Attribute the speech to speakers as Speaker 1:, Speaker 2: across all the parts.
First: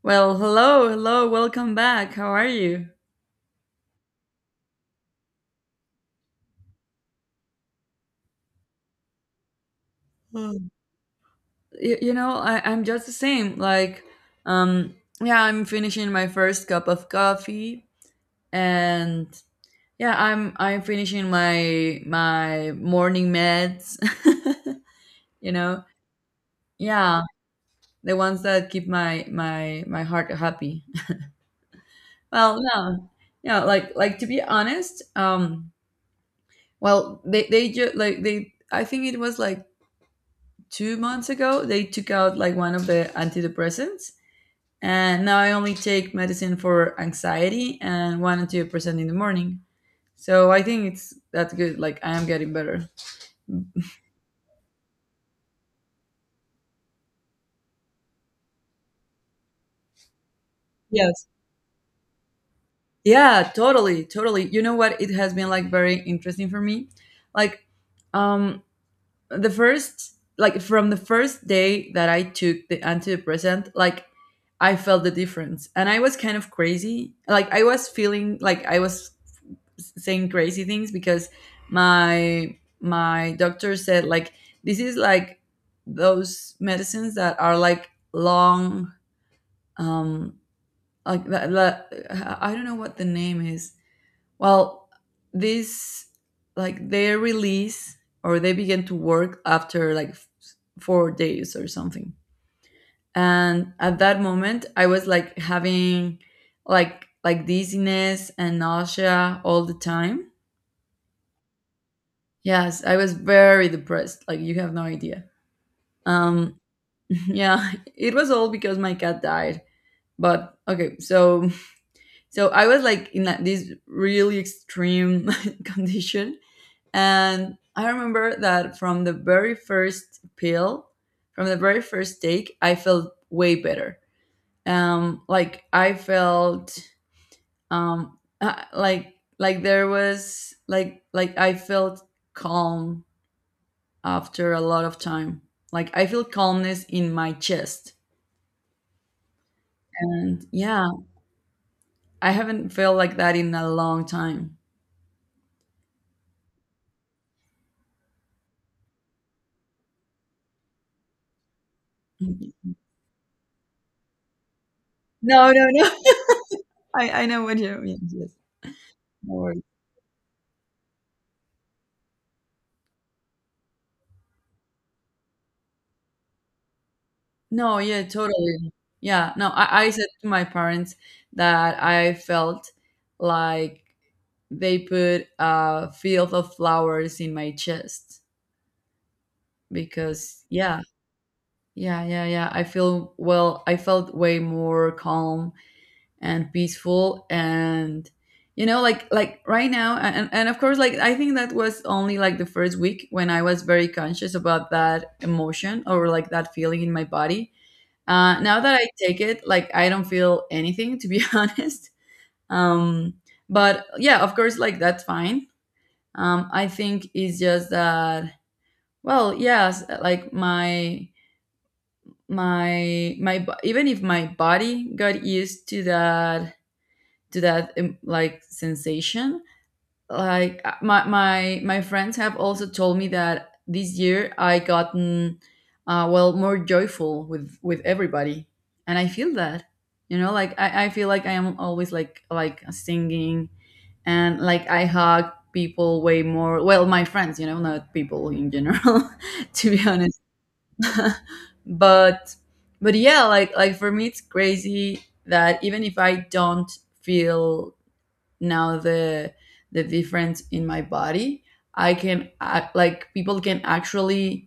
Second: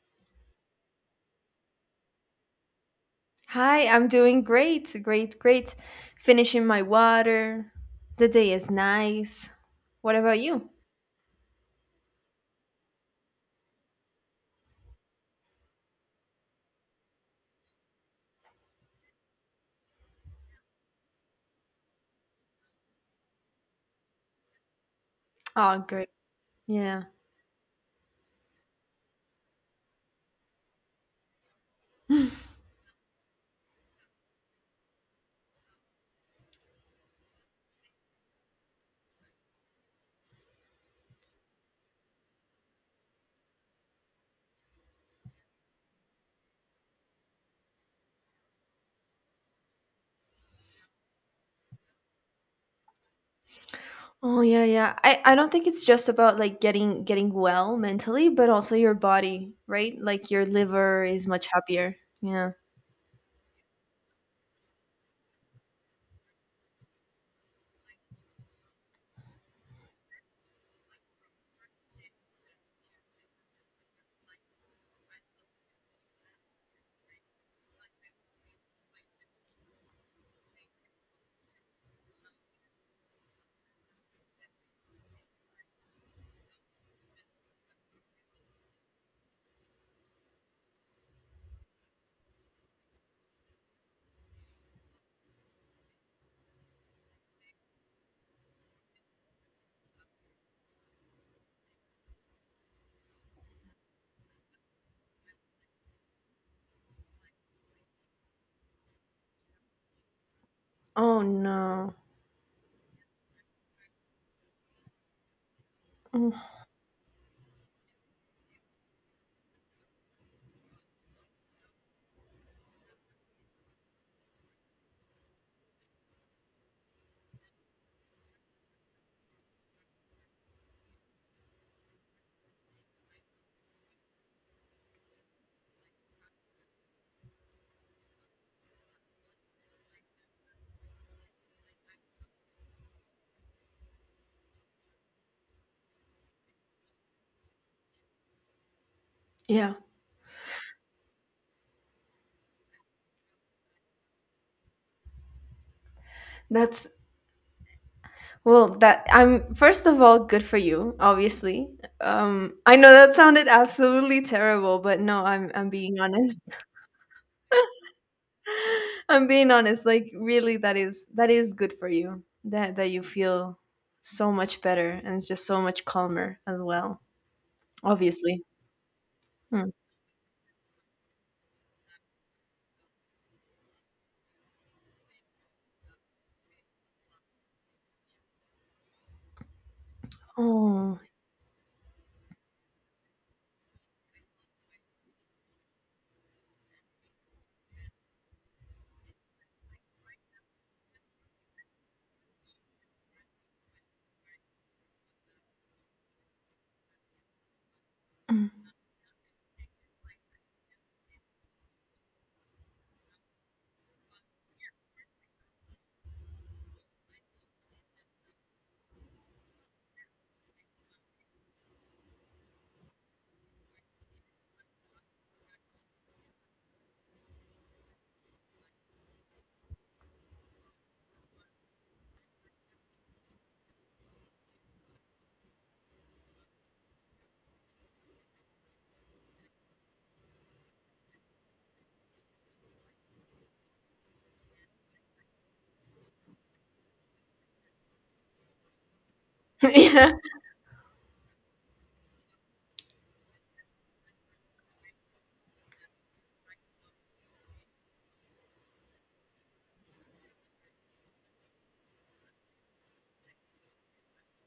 Speaker 1: Well, hello, hello, welcome back. How are you?
Speaker 2: Hi, I'm doing great, great, great. Finishing my water. The day is nice. What about
Speaker 1: Mm.
Speaker 2: you?
Speaker 1: You know, I'm just the same. Like, um, yeah, I'm finishing my first cup of coffee, and yeah, I'm finishing my morning meds. you
Speaker 2: Oh,
Speaker 1: know,
Speaker 2: great. Yeah.
Speaker 1: yeah, the ones that keep my heart happy. Well, no, yeah, like to be honest, well, they just like they. I think it was like two months ago they took out like one of the antidepressants, and now I only take medicine for anxiety and one antidepressant in the morning. So I think it's that's good, like I am getting better.
Speaker 2: Oh, yeah, yeah. I don't think it's just about like getting well mentally, but also your body, right? Like your liver is
Speaker 1: Yes,
Speaker 2: much happier. Yeah.
Speaker 1: yeah, totally, you know what, it has been like very interesting for me. Like, um the first, like from the first day that I took the antidepressant, like I felt the difference, and I was kind of crazy, like I was feeling like I was saying crazy things. Because my doctor said, like, this is like those medicines that are like long, um like that I don't know what the name is. Well, this, like they release, or they begin to work after like four days or something. And at that moment I was like having like dizziness and nausea all the time.
Speaker 2: Oh no.
Speaker 1: Yes, I was very depressed. Like, you have no idea.
Speaker 2: Mm,
Speaker 1: Um, yeah, it was all because my cat died. But okay, so I was like in this really extreme condition, and I remember that from the very first pill, from the very first take, I felt way better. Like I felt there was, like, I felt calm after a lot of time. Like, I feel calmness in my chest.
Speaker 2: yeah.
Speaker 1: And yeah, I haven't felt like that in a long time.
Speaker 2: That's Well, that I'm, first of all, good for you, obviously.
Speaker 1: Mhm.
Speaker 2: I know that sounded absolutely terrible, but no, I'm
Speaker 1: No, no,
Speaker 2: I'm
Speaker 1: no.
Speaker 2: being honest.
Speaker 1: I know what you mean. Yes.
Speaker 2: I'm
Speaker 1: No
Speaker 2: being
Speaker 1: worries.
Speaker 2: honest, like really that is good for you. That you feel so much better, and it's just so much calmer as well.
Speaker 1: No, yeah,
Speaker 2: Obviously.
Speaker 1: totally. Yeah. No,
Speaker 2: Hmm.
Speaker 1: I said to my parents that I felt like they put a field of flowers in my chest. Because yeah,
Speaker 2: Oh.
Speaker 1: yeah, yeah, yeah, I feel, well, I felt way more calm and peaceful and right now. And of course, like, I think that was only like the first week when I was very conscious about that emotion, or like that feeling in my body. Uh, now
Speaker 2: Mm.
Speaker 1: that I take it, like, I don't feel anything, to be honest. um but yeah, of course, like that's fine. I think it's just that, well, yes, like my even if my body got used to that, to that, like, sensation. Like, my friends have also told me that this year I gotten, well, more joyful with everybody. And I feel that, you know, like, I feel like I am always like singing, and like I hug people way more. Well, my friends, you know, not people in general, to be
Speaker 2: yeah.
Speaker 1: honest. but but yeah, like, for me it's crazy that even if I don't feel now the difference in my body, I can act, like people can actually,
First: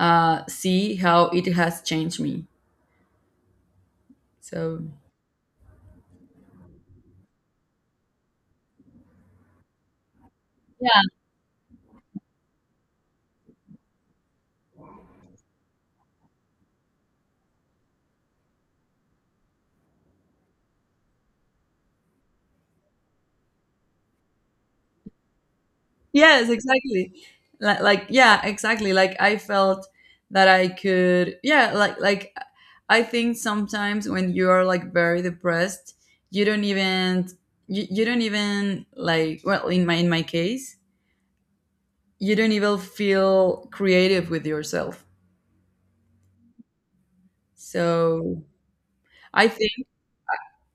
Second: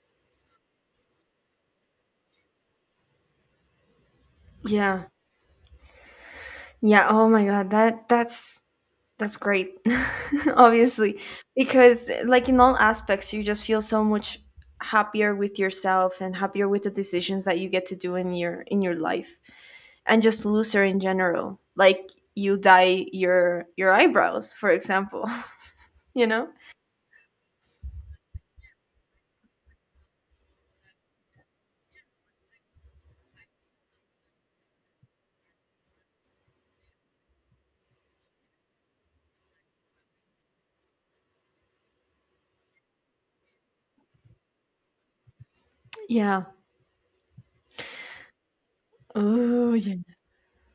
Speaker 1: see how it has changed me. So
Speaker 2: Yeah. Yeah, oh my god, that's great.
Speaker 1: yeah.
Speaker 2: Obviously, because like in all aspects you just feel so much happier with yourself and happier with the decisions that you get to do in your life, and just looser in general. Like you dye your eyebrows, for example. you know?
Speaker 1: Yes, exactly, like yeah, exactly, like I felt that I could, yeah, like I think sometimes when you are like very depressed, you don't even, you don't even like, well, in my, in my case, you don't even feel creative with yourself.
Speaker 2: Yeah.
Speaker 1: So I think,
Speaker 2: Oh, yeah.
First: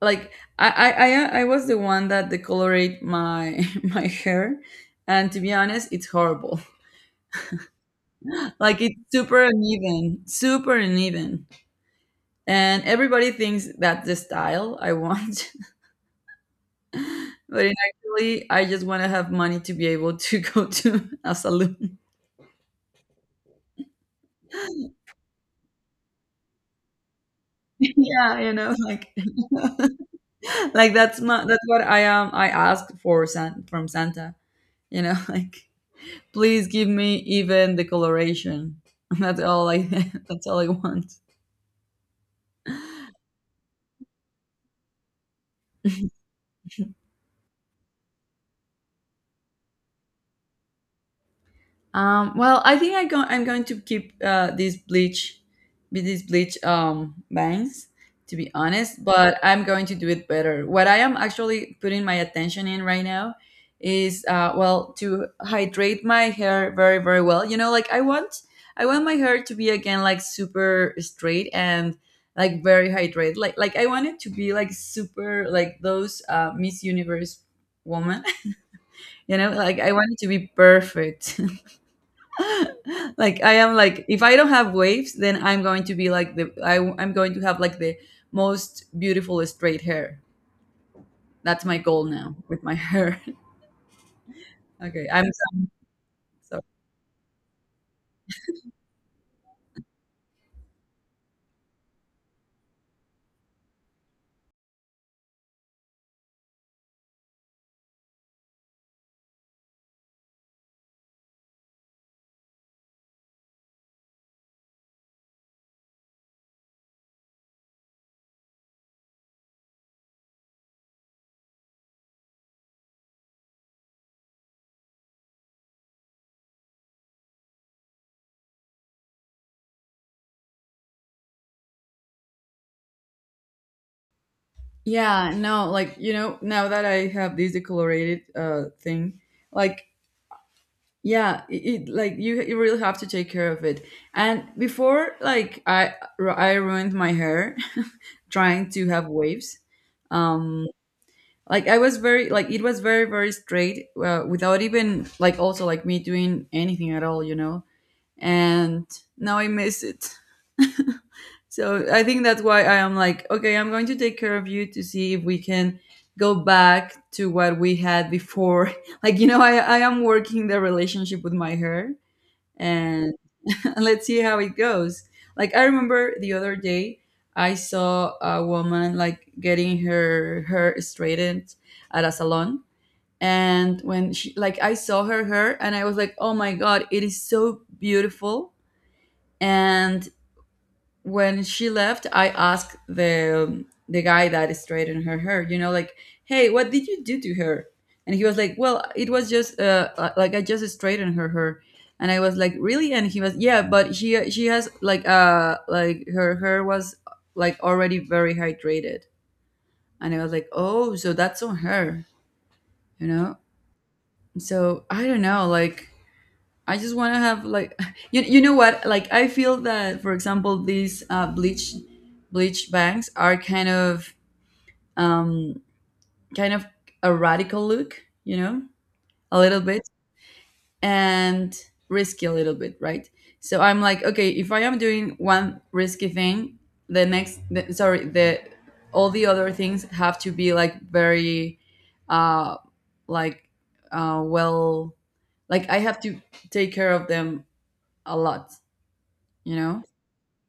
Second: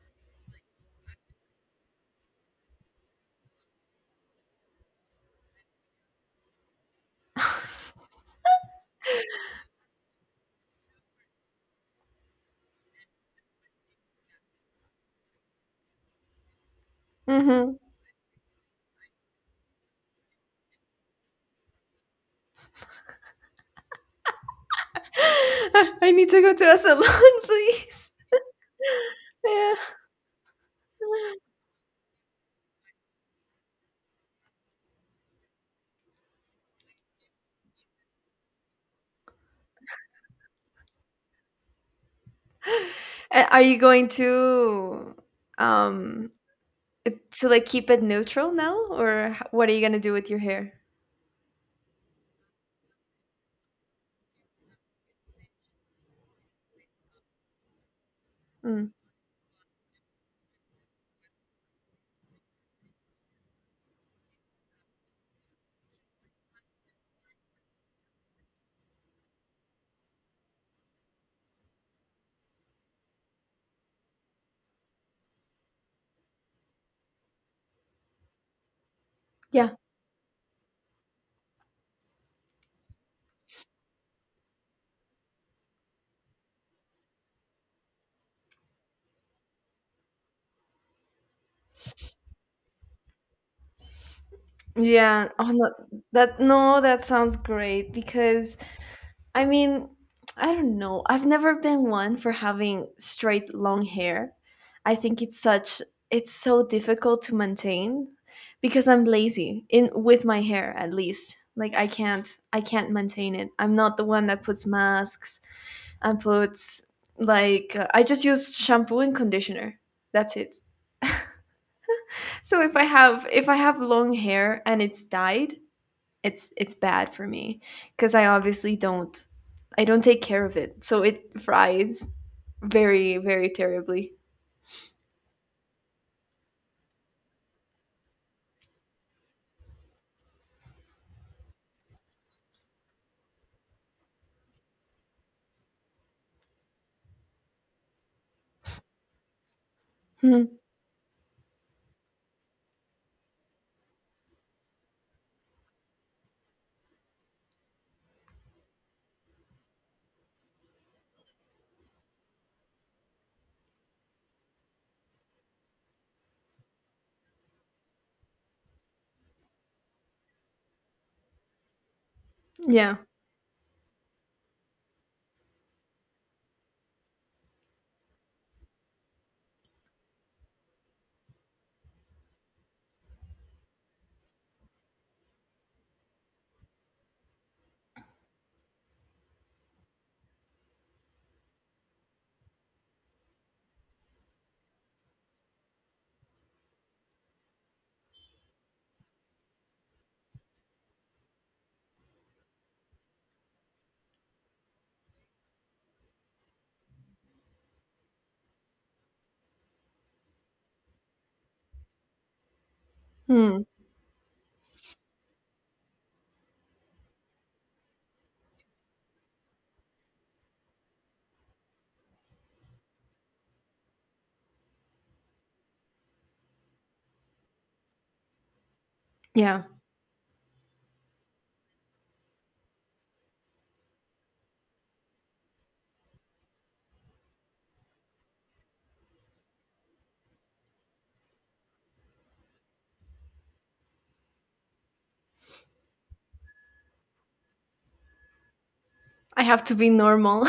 Speaker 1: like I was the one that decolorate my my hair, and to be honest, it's horrible. Like, it's super uneven, and everybody thinks that's the style I want, but in
Speaker 2: Mm-hmm.
Speaker 1: actually, I just want to have money to be able to go to a salon.
Speaker 2: I need to go to a salon, please.
Speaker 1: Yeah, you know, like,
Speaker 2: Yeah.
Speaker 1: like that's my, that's what I am. I asked for San, from Santa. You know, like, please give me even the coloration. That's all I. That's all I want.
Speaker 2: And are you going um to like keep it neutral now, or what are you gonna do with your hair?
Speaker 1: Well, I think I'm going to keep, these bleach, with these bleach, bangs, to be
Speaker 2: Mm.
Speaker 1: honest. But I'm going to do it better. What I am actually putting my attention in right now is, well, to hydrate my hair very, very well. You know, like I want my hair to be again like super straight and like very hydrated. Like I want it to be like super, like those, Miss Universe woman. You know,
Speaker 2: Yeah.
Speaker 1: like I want it to be perfect. Like, I am like, if I don't have waves then I'm going to be like I'm going to have like the most beautiful straight hair. That's my goal now with my hair. Okay, I'm
Speaker 2: Yeah. Oh no, that
Speaker 1: so,
Speaker 2: no, that sounds great because I mean, I don't know. I've never been one for having straight long hair. I think it's so difficult to maintain because I'm lazy in with my hair at least. Like I can't maintain it. I'm not the one that puts masks and puts like I just use shampoo and conditioner. That's it. So if I have long hair and it's dyed, it's bad for me because I obviously don't, I don't take care of it, so it fries very very terribly.
Speaker 1: yeah, no, like, you know, now that I have this decolorated thing, like, yeah, it like, you really have to take care of it. And before, like, I ruined my hair trying to have waves.
Speaker 2: Hmm.
Speaker 1: um like I was very, like it was very very straight, without even, like, also like me doing anything at all, you know. And now I miss it. So I think that's why I am like, okay, I'm going to take care of you to see if we can go back to what we had before. Like, you know, I am working the relationship with my hair.
Speaker 2: Yeah.
Speaker 1: And let's see how it goes. Like, I remember the other day, I saw a woman like getting her hair straightened at a salon. And when she like, I saw her hair, and I was like, oh my god, it is so beautiful. And when she left I asked the guy that straightened her hair, you know, like, hey, what did you do to her? And he was like, well, it was just, like I just straightened her hair. And I was like, really? And he was yeah, but she has like, like, her hair was like already very hydrated. And I was like, oh, so that's on her, you know?
Speaker 2: Hmm.
Speaker 1: So I don't know like, I just want to have like, you know what, like, I feel that, for example, these, bleach, bangs are kind of, um kind of a radical look, you know? A little
Speaker 2: Yeah.
Speaker 1: bit. And risky, a little bit, right? So I'm like, okay, if I am doing one risky thing, the, all the other things have to be like very, uh like, well, like, I have to take care of them a lot,
Speaker 2: I
Speaker 1: you
Speaker 2: have to
Speaker 1: know?
Speaker 2: be normal.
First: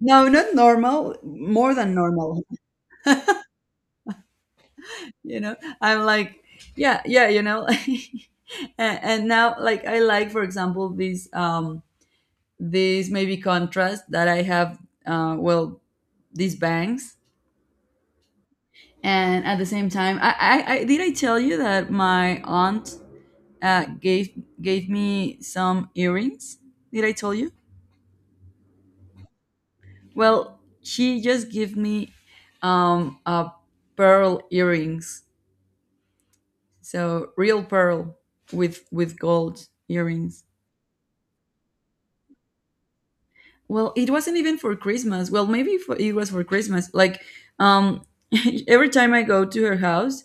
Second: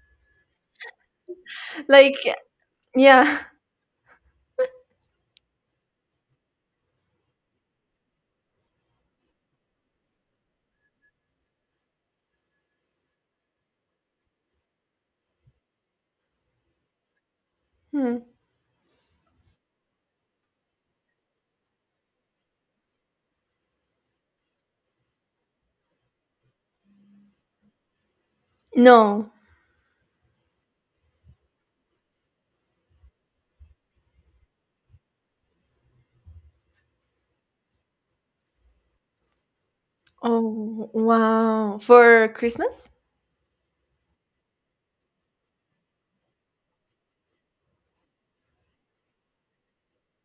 Speaker 1: No, not normal, more than
Speaker 2: like
Speaker 1: normal.
Speaker 2: yeah.
Speaker 1: You know, I'm like, yeah, yeah, you know. And now, like, I like, for example, this, this maybe contrast that I have. Well, these bangs,
Speaker 2: Hmm.
Speaker 1: and at the same time, I did, I tell you that my aunt, uh, gave gave me some earrings. Did I tell you?
Speaker 2: No.
Speaker 1: Well, she just gave me, a pearl earrings. So real pearl with gold earrings.
Speaker 2: Oh wow. For Christmas?
Speaker 1: Well, it wasn't even for Christmas. Well, maybe for, it was for Christmas. Like, um every time I go to her house,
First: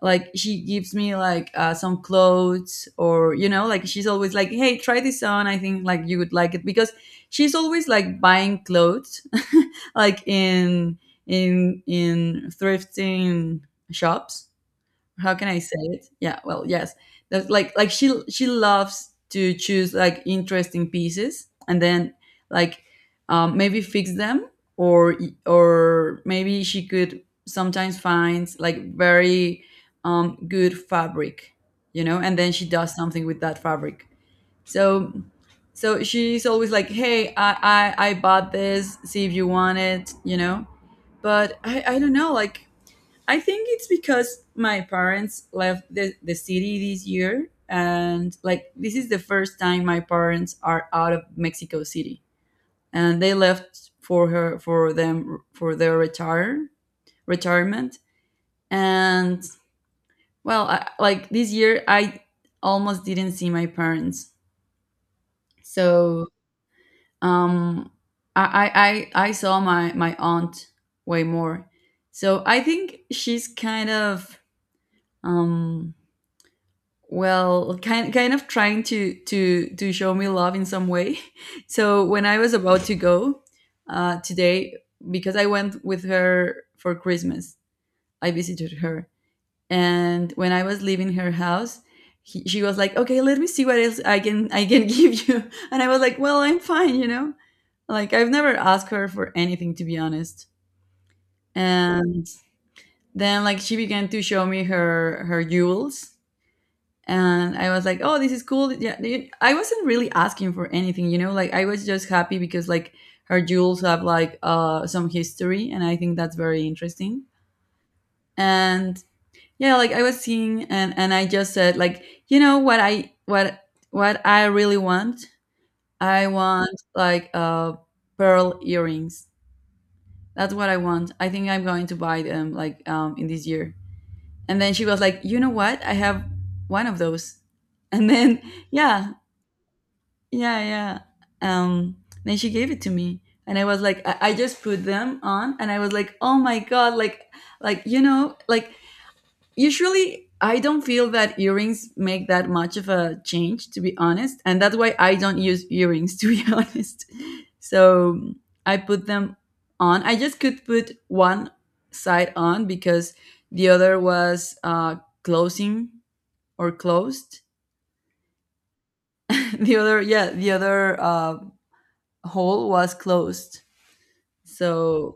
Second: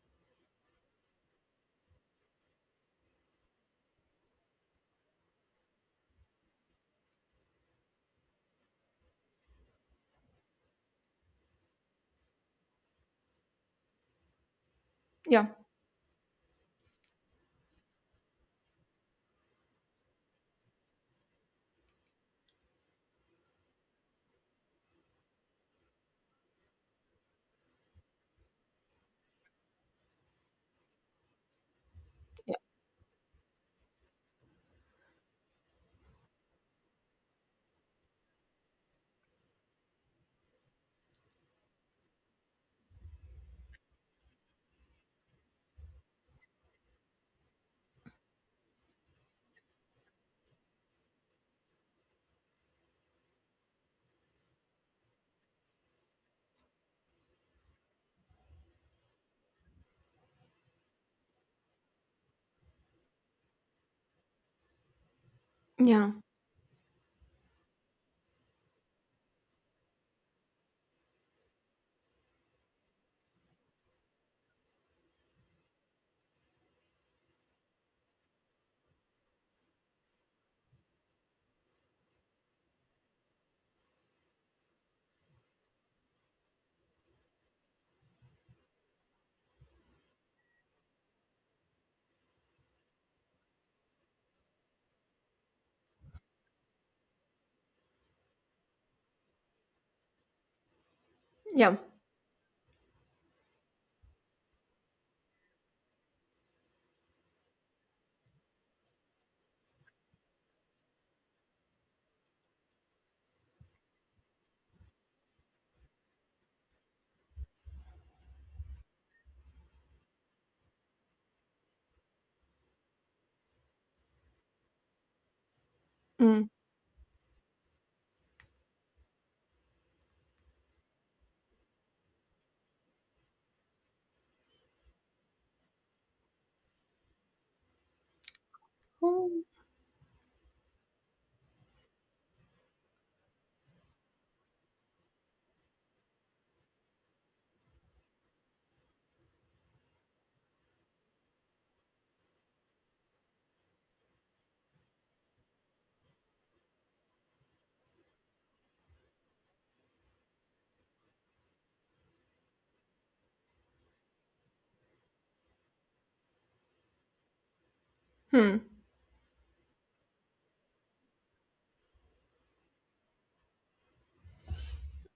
Speaker 1: like she gives me like, some clothes, or, you know, like she's always like, "Hey, try this on. I think like you would like it." Because she's always like buying clothes, like in in thrifting shops. How
Speaker 2: Yeah.
Speaker 1: can I say it? Yeah, well, yes. That's like she loves to choose like interesting pieces and then like, maybe fix them, or or maybe she could sometimes finds like very, good fabric, you know, and then
Speaker 2: Yeah.
Speaker 1: she does something with that fabric. So, so she's always like, "Hey, I bought this. See if you want it," you know. But I don't know like, I think it's because my parents left the city this year. And like, this is the first time my parents are out of Mexico City. And they left for her, for them, for their retirement. And well, I, like, this year, I almost didn't see my parents.
Speaker 2: Yeah.
Speaker 1: So, um, I, I, I saw my, my aunt way more. So I think she's kind of, um, well kind of trying to show me love in some way so when I was about to go today because I went with her for Christmas. I visited her, and when I was leaving her house, she was like, "Okay, let me see what else I can I can give you." And I was like, "Well, I'm fine, you know, like I've never asked her for anything, to be honest."
Speaker 2: Yeah.
Speaker 1: And then like she began to show me her jewels, and I was like, "Oh, this is cool." Yeah, I wasn't really asking for anything. Like I was just happy because like her jewels have like some history, and I think that's very interesting. And yeah, like I was seeing, and I just said like, you know what I what what I really want? I
Speaker 2: Mm.
Speaker 1: want like pearl earrings. That's what I want. I think I'm going to buy them like in this year. And then she was like, "You know what? I have one of those." And then yeah.
Speaker 2: Oh.
Speaker 1: Yeah, yeah. Um, then she gave it to me, and I was like, I just put them on, and I was like, oh my god, like, like usually I don't feel that earrings make that much of a change, to be honest, and that's why I don't use earrings, to be honest. So I put them on. I just could put one side on because the other was closing or closed.
Speaker 2: Hmm.
Speaker 1: The other, yeah, the other. Hole was closed. So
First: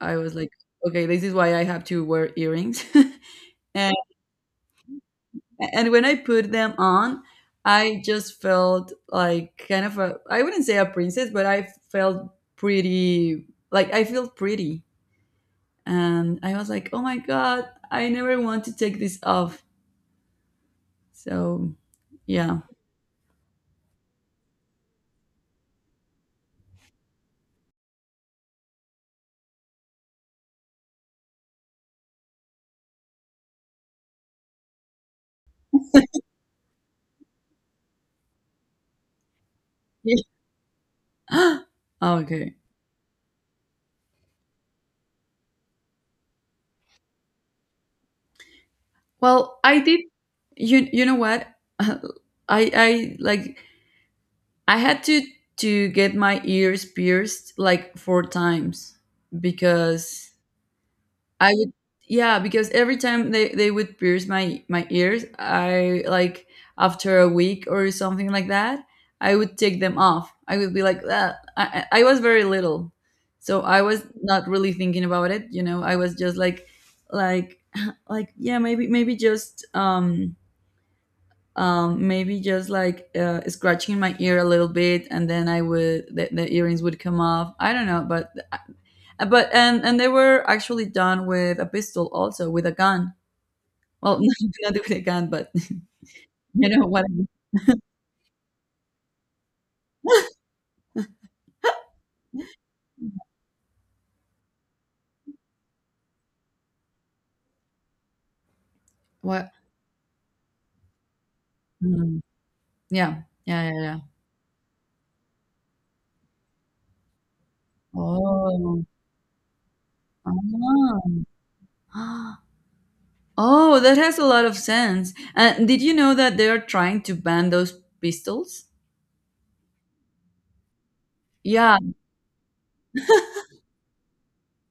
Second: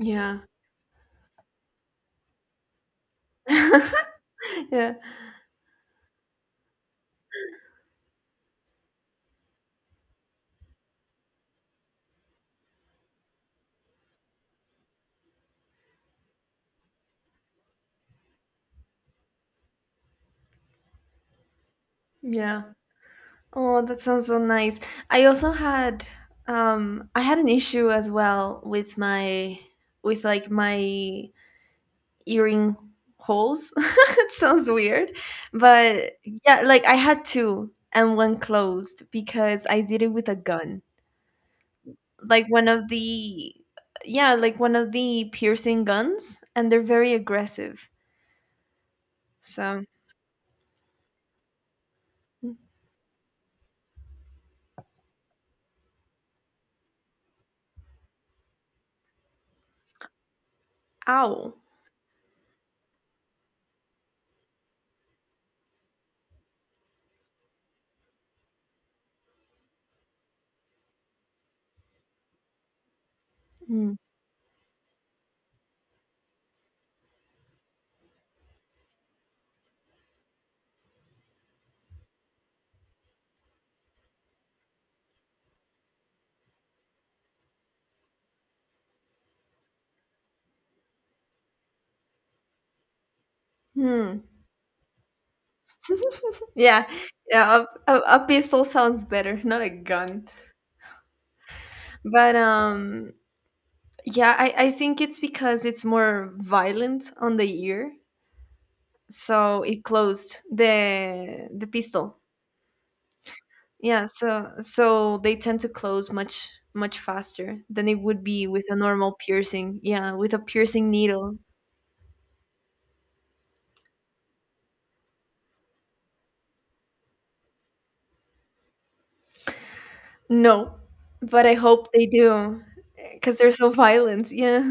Speaker 1: I was like, okay, this is why I have to wear earrings. and,
Speaker 2: yeah.
Speaker 1: and when I put them on, I just felt like kind of a, I wouldn't say a princess, but I felt pretty, like I feel pretty. And I was like, oh my God, I never want to take this off. So yeah.
Speaker 2: Yeah. Oh, that sounds so nice. I also had an issue as well with like my earring holes. it sounds weird, but yeah, like I had two and one closed because I did it with a gun. Like
Speaker 1: okay.
Speaker 2: one of the yeah, like one of the piercing guns, and they're very aggressive.
Speaker 1: Well, I
Speaker 2: So,
Speaker 1: did. You know what? I like I had to get my ears pierced like four times because
Speaker 2: ow.
Speaker 1: I would yeah because every time they would pierce my ears I like after a week or something like that I would take them off. I would be like that. I was very little, so I
Speaker 2: Mm.
Speaker 1: was not really thinking about it, you know. I was just like like yeah maybe just maybe just like scratching my ear a little bit, and then I would the earrings would come off. I don't know, but and they were actually done with a pistol, also with a gun.
Speaker 2: Hmm.
Speaker 1: Well, not with a gun, but you
Speaker 2: Yeah.
Speaker 1: know what? I
Speaker 2: Yeah, a pistol sounds better, not a gun. But yeah, I think it's because it's more violent on the ear.
Speaker 1: What?
Speaker 2: So it closed the pistol.
Speaker 1: Mm, yeah, yeah, yeah, yeah.
Speaker 2: Yeah, so they tend to close much much faster than it would be with a
Speaker 1: Oh,
Speaker 2: normal piercing. Yeah, with a piercing
Speaker 1: ah.
Speaker 2: needle.
Speaker 1: oh, that has a lot of sense. And did you know that they are trying to ban those pistols?
Speaker 2: No, but I
Speaker 1: Yeah,
Speaker 2: hope they do because they're so violent. Yeah,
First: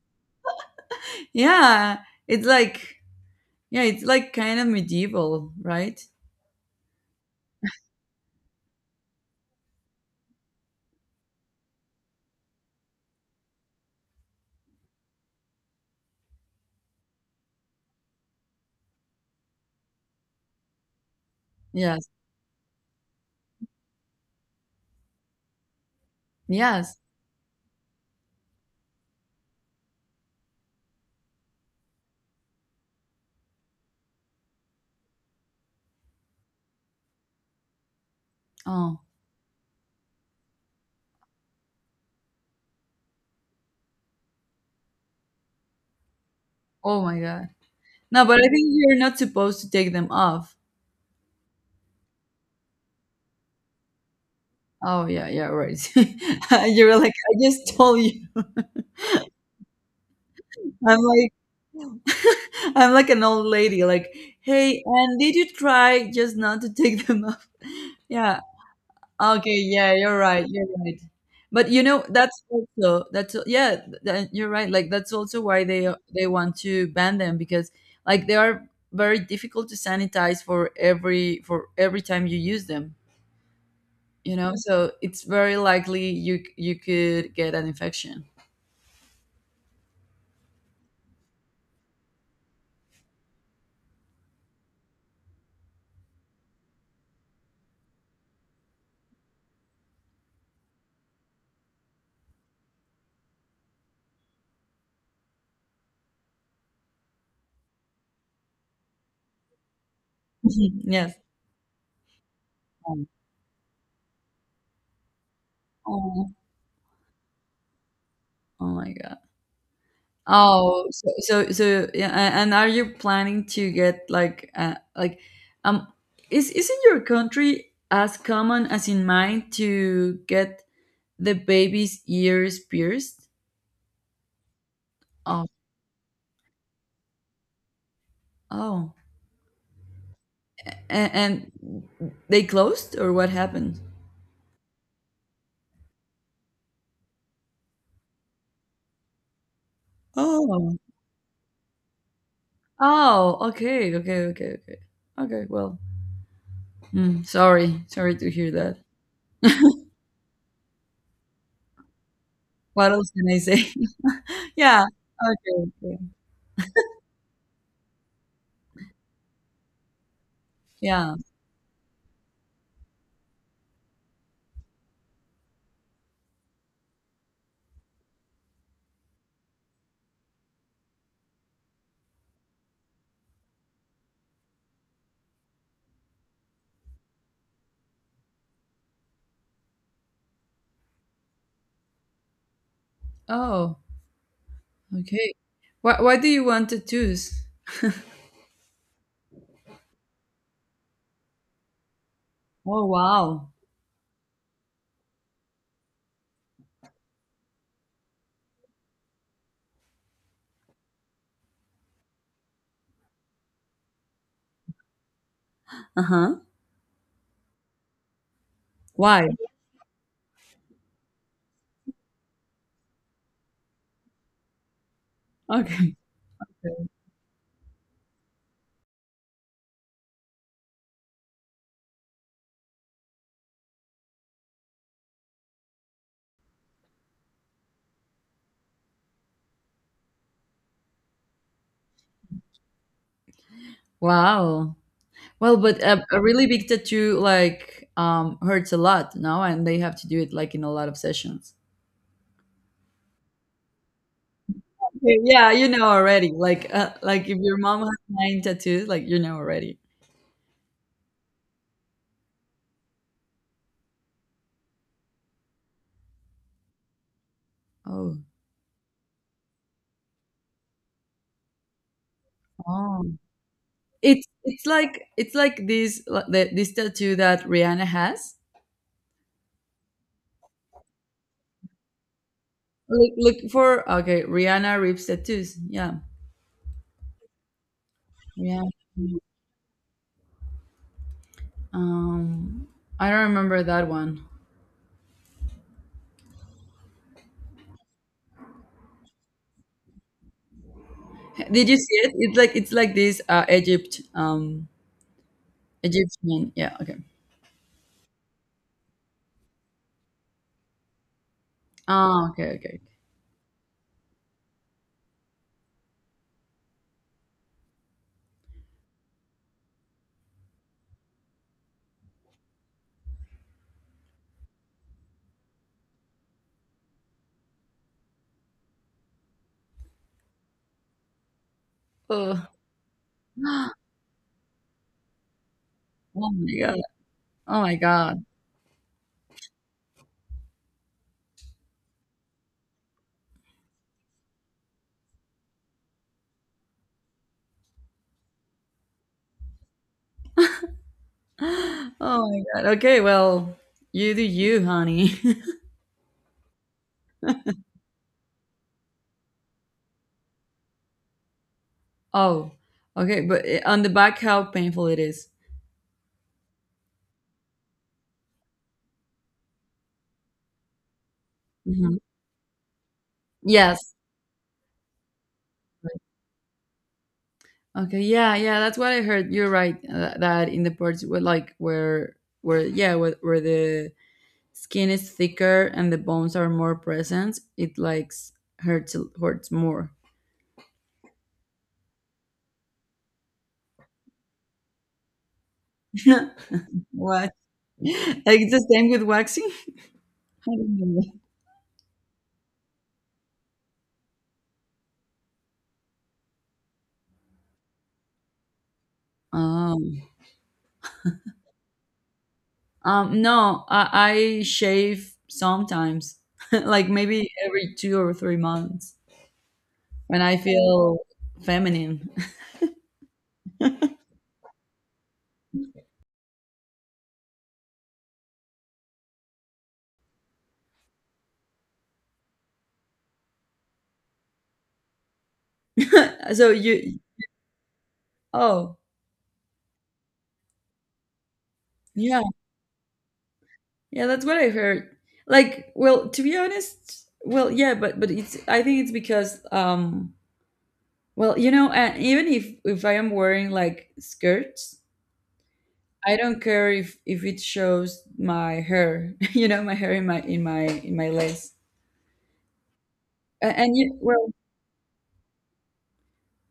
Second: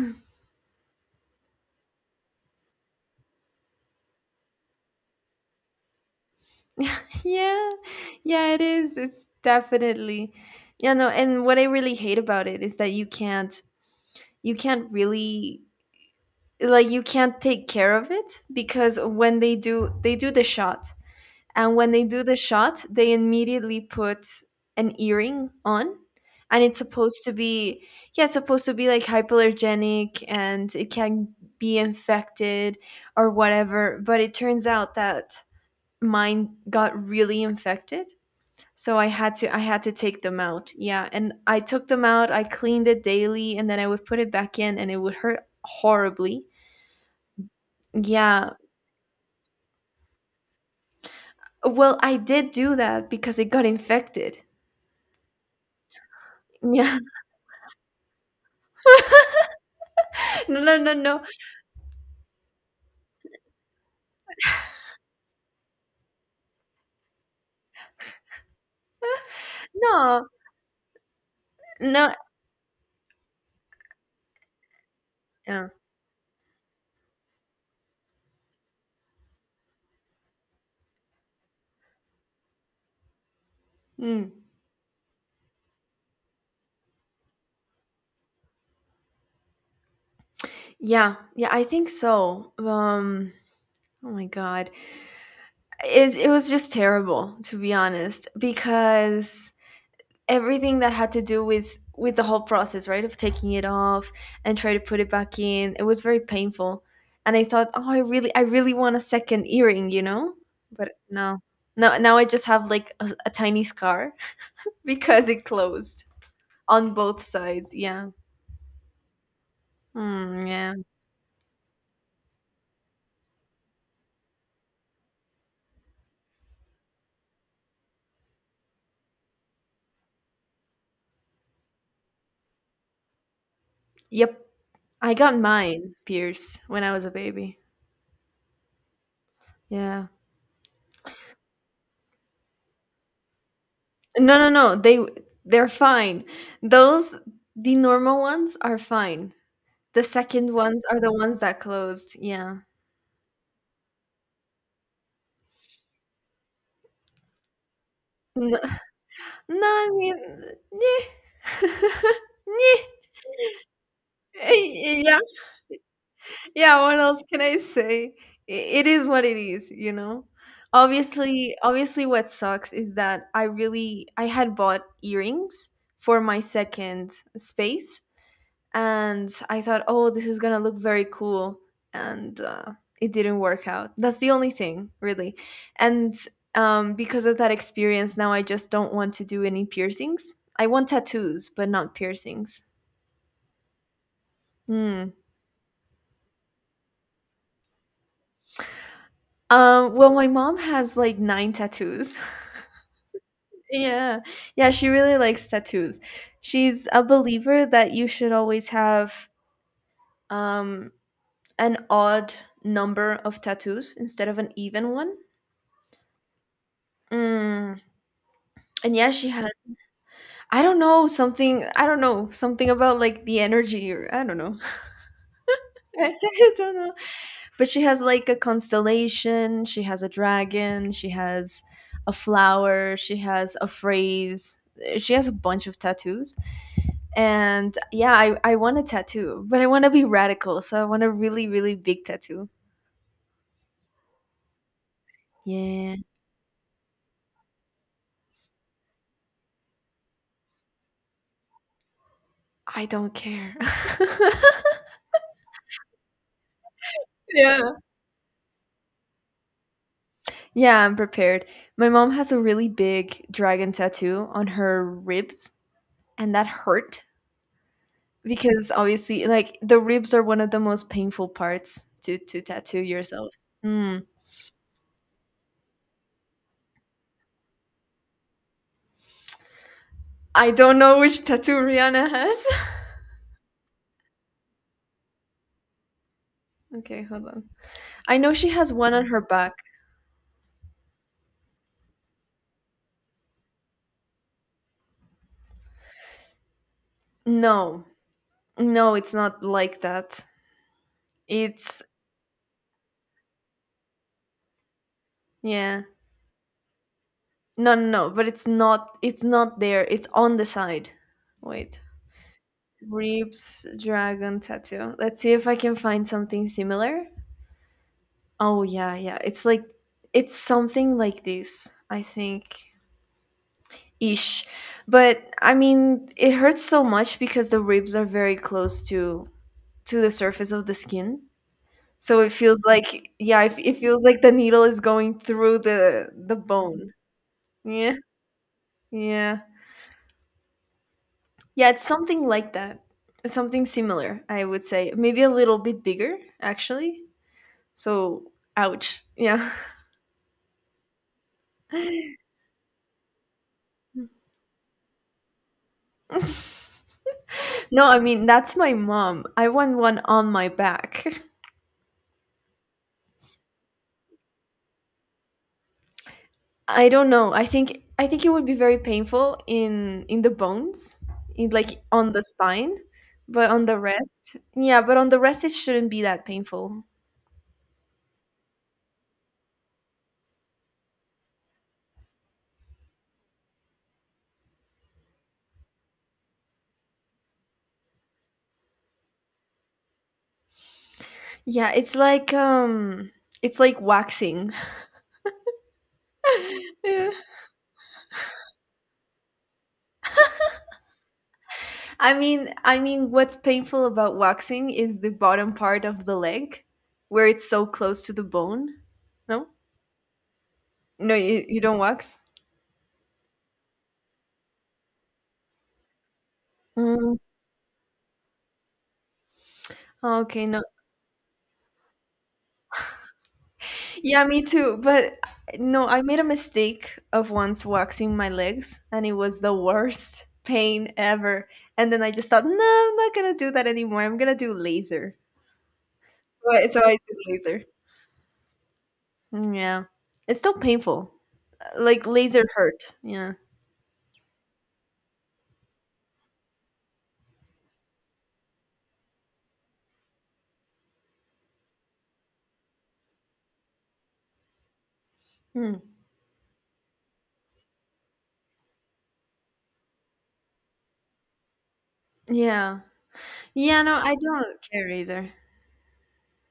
Speaker 1: yeah. It's like Yeah, it's like kind of medieval, right?
Speaker 2: yeah, yeah, it is. It's definitely, yeah, no. And what I really hate about it is that you can't really, like, you can't take care of it because when they do the shot, and when they
Speaker 1: Yes.
Speaker 2: do the shot they immediately put an earring on, and it's
Speaker 1: Yes.
Speaker 2: supposed to be yeah, it's supposed to be like hypoallergenic, and it can be infected or whatever, but it turns out that mine got really infected. So
Speaker 1: Oh.
Speaker 2: I had to take them out, yeah. And I took them out, I cleaned it daily, and then I would put it back in and it would hurt horribly,
Speaker 1: Oh my God. No, but I
Speaker 2: yeah.
Speaker 1: think you're not supposed to take them off.
Speaker 2: Well, I did do that because it got infected.
Speaker 1: Oh yeah, yeah, right. you were
Speaker 2: Yeah.
Speaker 1: like, I just told you.
Speaker 2: No, no, no,
Speaker 1: I'm
Speaker 2: no.
Speaker 1: like I'm like an old lady, like, hey, and did you try just not to take them off? Yeah, okay, yeah, you're
Speaker 2: No.
Speaker 1: right. You're right. But you know,
Speaker 2: No.
Speaker 1: that's also yeah, you're right. Like that's also why
Speaker 2: Yeah.
Speaker 1: they want to ban them because like they are very difficult to sanitize for every time you use them,
Speaker 2: Mm.
Speaker 1: you know? So it's very likely you could get an infection.
Speaker 2: Yeah. Yeah, I think so. Oh my god. It was just terrible, to be honest, because everything that had to do with the whole process, right? Of taking it off and try to put it back in. It was very painful. And I thought, "Oh, I really want a second earring, you know?" But
Speaker 1: yes.
Speaker 2: no. No, now I just have like a tiny scar because it closed
Speaker 1: Oh,
Speaker 2: on both sides. Yeah.
Speaker 1: oh my god.
Speaker 2: Mm, yeah.
Speaker 1: Oh, yeah, and are you planning to get like um is in your country as common as in mine to get the baby's ears pierced?
Speaker 2: Yep. I got
Speaker 1: Oh,
Speaker 2: mine pierced when I was a baby.
Speaker 1: oh,
Speaker 2: Yeah.
Speaker 1: and they closed or what happened?
Speaker 2: No, no, no. They're fine. Those The normal ones are fine. The second
Speaker 1: Oh,
Speaker 2: ones are the ones that closed. Yeah.
Speaker 1: oh, okay. Well, mm, sorry, sorry to hear
Speaker 2: No,
Speaker 1: that.
Speaker 2: no, I mean, yeah.
Speaker 1: What else can I say? yeah,
Speaker 2: Yeah.
Speaker 1: okay, okay,
Speaker 2: Yeah, what else can I say? It is what it is, you know.
Speaker 1: yeah.
Speaker 2: Obviously, what sucks is that I had bought earrings for my second space, and I thought, "Oh, this is going to look very cool." And it didn't work out. That's the only thing, really. And because of that experience, now I just don't want to do any piercings. I want tattoos, but not piercings.
Speaker 1: Oh.
Speaker 2: Hmm.
Speaker 1: Okay. Why do you want to choose?
Speaker 2: Well, my mom has like 9 tattoos.
Speaker 1: Oh, wow.
Speaker 2: Yeah. Yeah, she really likes tattoos. She's a believer that you should always have um an odd number of tattoos instead of an even one.
Speaker 1: Uh huh.
Speaker 2: Mm. And yeah, she
Speaker 1: Why?
Speaker 2: has, I don't know, something, I don't know, something about like the energy, or I don't know.
Speaker 1: Okay.
Speaker 2: I don't know. But she has like a constellation, she has a dragon, she has a flower, she has a phrase. She has a bunch of tattoos. And yeah, I want a tattoo, but I want to be radical. So I want a really, really big tattoo.
Speaker 1: Wow. Well, but
Speaker 2: Yeah,
Speaker 1: a really big tattoo like hurts a lot, no? And they have to do it like in a lot of sessions.
Speaker 2: I don't care.
Speaker 1: Okay, yeah, you know already. Like if your
Speaker 2: yeah.
Speaker 1: mom has nine tattoos, like you know already.
Speaker 2: Yeah, I'm prepared. My mom has a really big dragon tattoo on her ribs, and that hurt
Speaker 1: Oh.
Speaker 2: because obviously, like, the ribs are one of the most painful parts to tattoo
Speaker 1: Oh.
Speaker 2: yourself. Mm.
Speaker 1: It's like this like this tattoo that Rihanna has.
Speaker 2: I don't know which tattoo Rihanna has.
Speaker 1: Look look for okay, Rihanna rips tattoos. Yeah.
Speaker 2: okay, hold on. I know she
Speaker 1: Yeah.
Speaker 2: has one on her back.
Speaker 1: Um, I don't remember that one.
Speaker 2: No, no, it's not like that.
Speaker 1: Did you
Speaker 2: It's
Speaker 1: see it? It's like this Egypt,
Speaker 2: Yeah.
Speaker 1: Egyptian. Yeah. Okay.
Speaker 2: No, no, no, but it's not there. It's on the side. Wait.
Speaker 1: Oh, okay. Okay.
Speaker 2: Ribs dragon tattoo. Let's see if I can find something similar. Oh yeah, yeah. It's something like this, I think. Ish. But I mean, it hurts so much because the ribs are very close to the surface of the skin. So it
Speaker 1: Oh.
Speaker 2: feels like, yeah, it, it feels like the needle is going through the
Speaker 1: oh
Speaker 2: the
Speaker 1: my god.
Speaker 2: bone.
Speaker 1: Oh my
Speaker 2: Yeah.
Speaker 1: god.
Speaker 2: Yeah. Yeah, it's something like that. Something similar, I would say. Maybe a little bit bigger, actually. So, ouch. Yeah.
Speaker 1: Oh my god. Okay. Well, you do you, honey.
Speaker 2: no, I mean, that's my mom. I want one on my back.
Speaker 1: oh. Okay. But on the back, how painful it is.
Speaker 2: I don't know. I think it would be very painful in the bones, in like
Speaker 1: Mhm.
Speaker 2: on the spine, but on the
Speaker 1: Yes.
Speaker 2: rest, yeah, but on the rest it shouldn't be that painful.
Speaker 1: Okay, yeah, yeah, that's what I heard. You're right. That in the parts where, like, where, yeah, where the skin is thicker and the bones are more present. It likes hurts hurts more.
Speaker 2: Yeah, it's like waxing.
Speaker 1: what? It's the same with waxing. I don't know.
Speaker 2: I mean, what's painful about waxing is the bottom part of the leg, where it's so close to the bone. No,
Speaker 1: Um,
Speaker 2: no, you don't wax.
Speaker 1: no, I shave sometimes, like
Speaker 2: Mm,
Speaker 1: maybe every 2 or 3 months when I
Speaker 2: okay, no,
Speaker 1: feel feminine.
Speaker 2: yeah, me too. But no, I made a mistake of once waxing my legs, and it was the worst pain ever. And then I just thought, no, I'm not gonna do that anymore. I'm gonna do laser.
Speaker 1: so
Speaker 2: So I
Speaker 1: you,
Speaker 2: did laser.
Speaker 1: oh
Speaker 2: Mm, yeah, it's still painful. Like
Speaker 1: yeah,
Speaker 2: laser hurt. Yeah.
Speaker 1: yeah, that's what I heard. Like, well, to be honest, well, yeah, but it's I think it's because well, you know, even if I am wearing like skirts,
Speaker 2: Mm.
Speaker 1: I don't care if it shows my hair, you know, my hair in my lace.
Speaker 2: Yeah.
Speaker 1: And
Speaker 2: Yeah, no,
Speaker 1: you,
Speaker 2: I
Speaker 1: well,
Speaker 2: don't care either.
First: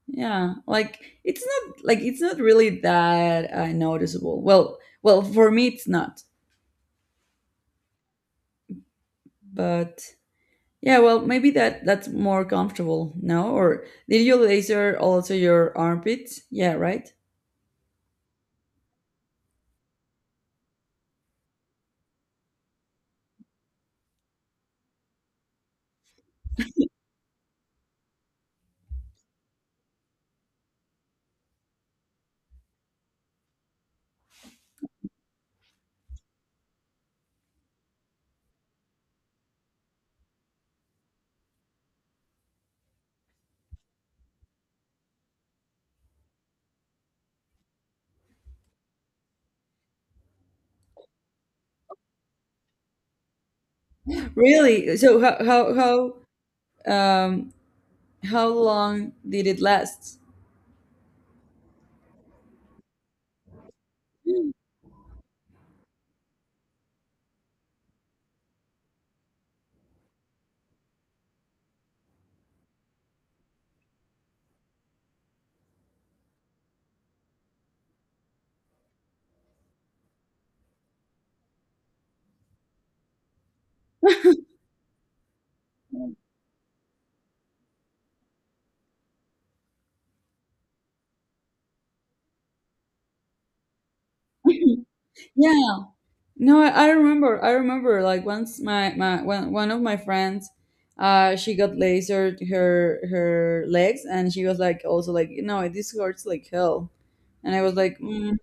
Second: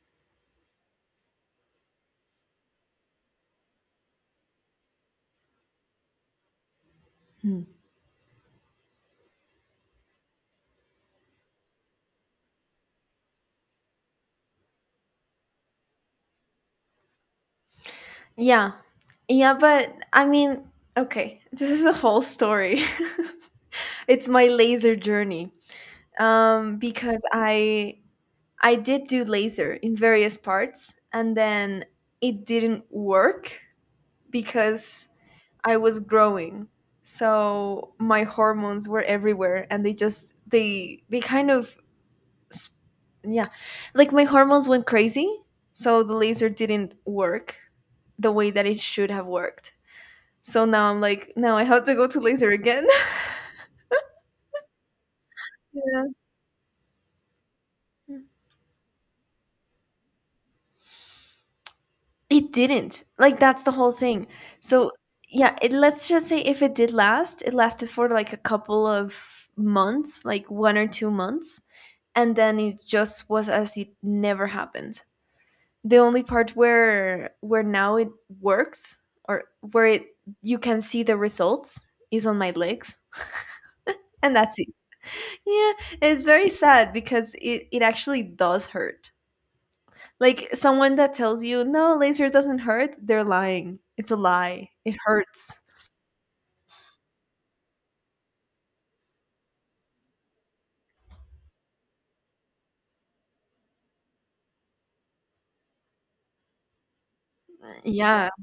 Speaker 1: yeah, like it's not really that noticeable. Well, well, for me it's not.
Speaker 2: Hmm.
Speaker 1: But yeah, well, maybe that that's more comfortable, no? Or did you laser also your armpits? Yeah, right?
Speaker 2: Yeah. Yeah, but I mean, okay, this is a whole story. it's my laser journey. Because I did do laser in various parts, and then it didn't work because I was growing. So my hormones were everywhere, and they just they kind of s- yeah, like my hormones went crazy, so the laser didn't work the way that it should have worked. So now I'm like, no, I have to go to laser again.
Speaker 1: Really? So
Speaker 2: Yeah.
Speaker 1: um how long did it last?
Speaker 2: It didn't. Like that's the whole thing. So yeah, let's just say if it did last, it lasted for like a couple of months, like 1 or 2 months, and then it just was as it never happened. The only part where now it works, or where it you can see the results is on my legs. and that's it. Yeah, it's very sad because it actually does hurt. Like someone that tells you, no, laser doesn't hurt, they're lying. It's a lie. It hurts.
Speaker 1: Yeah. No, I remember. I remember. Like once, my one of my friends, she got lasered her her legs, and she was like, also like, no, this hurts like hell. And I was like,
Speaker 2: Yeah.
Speaker 1: mm,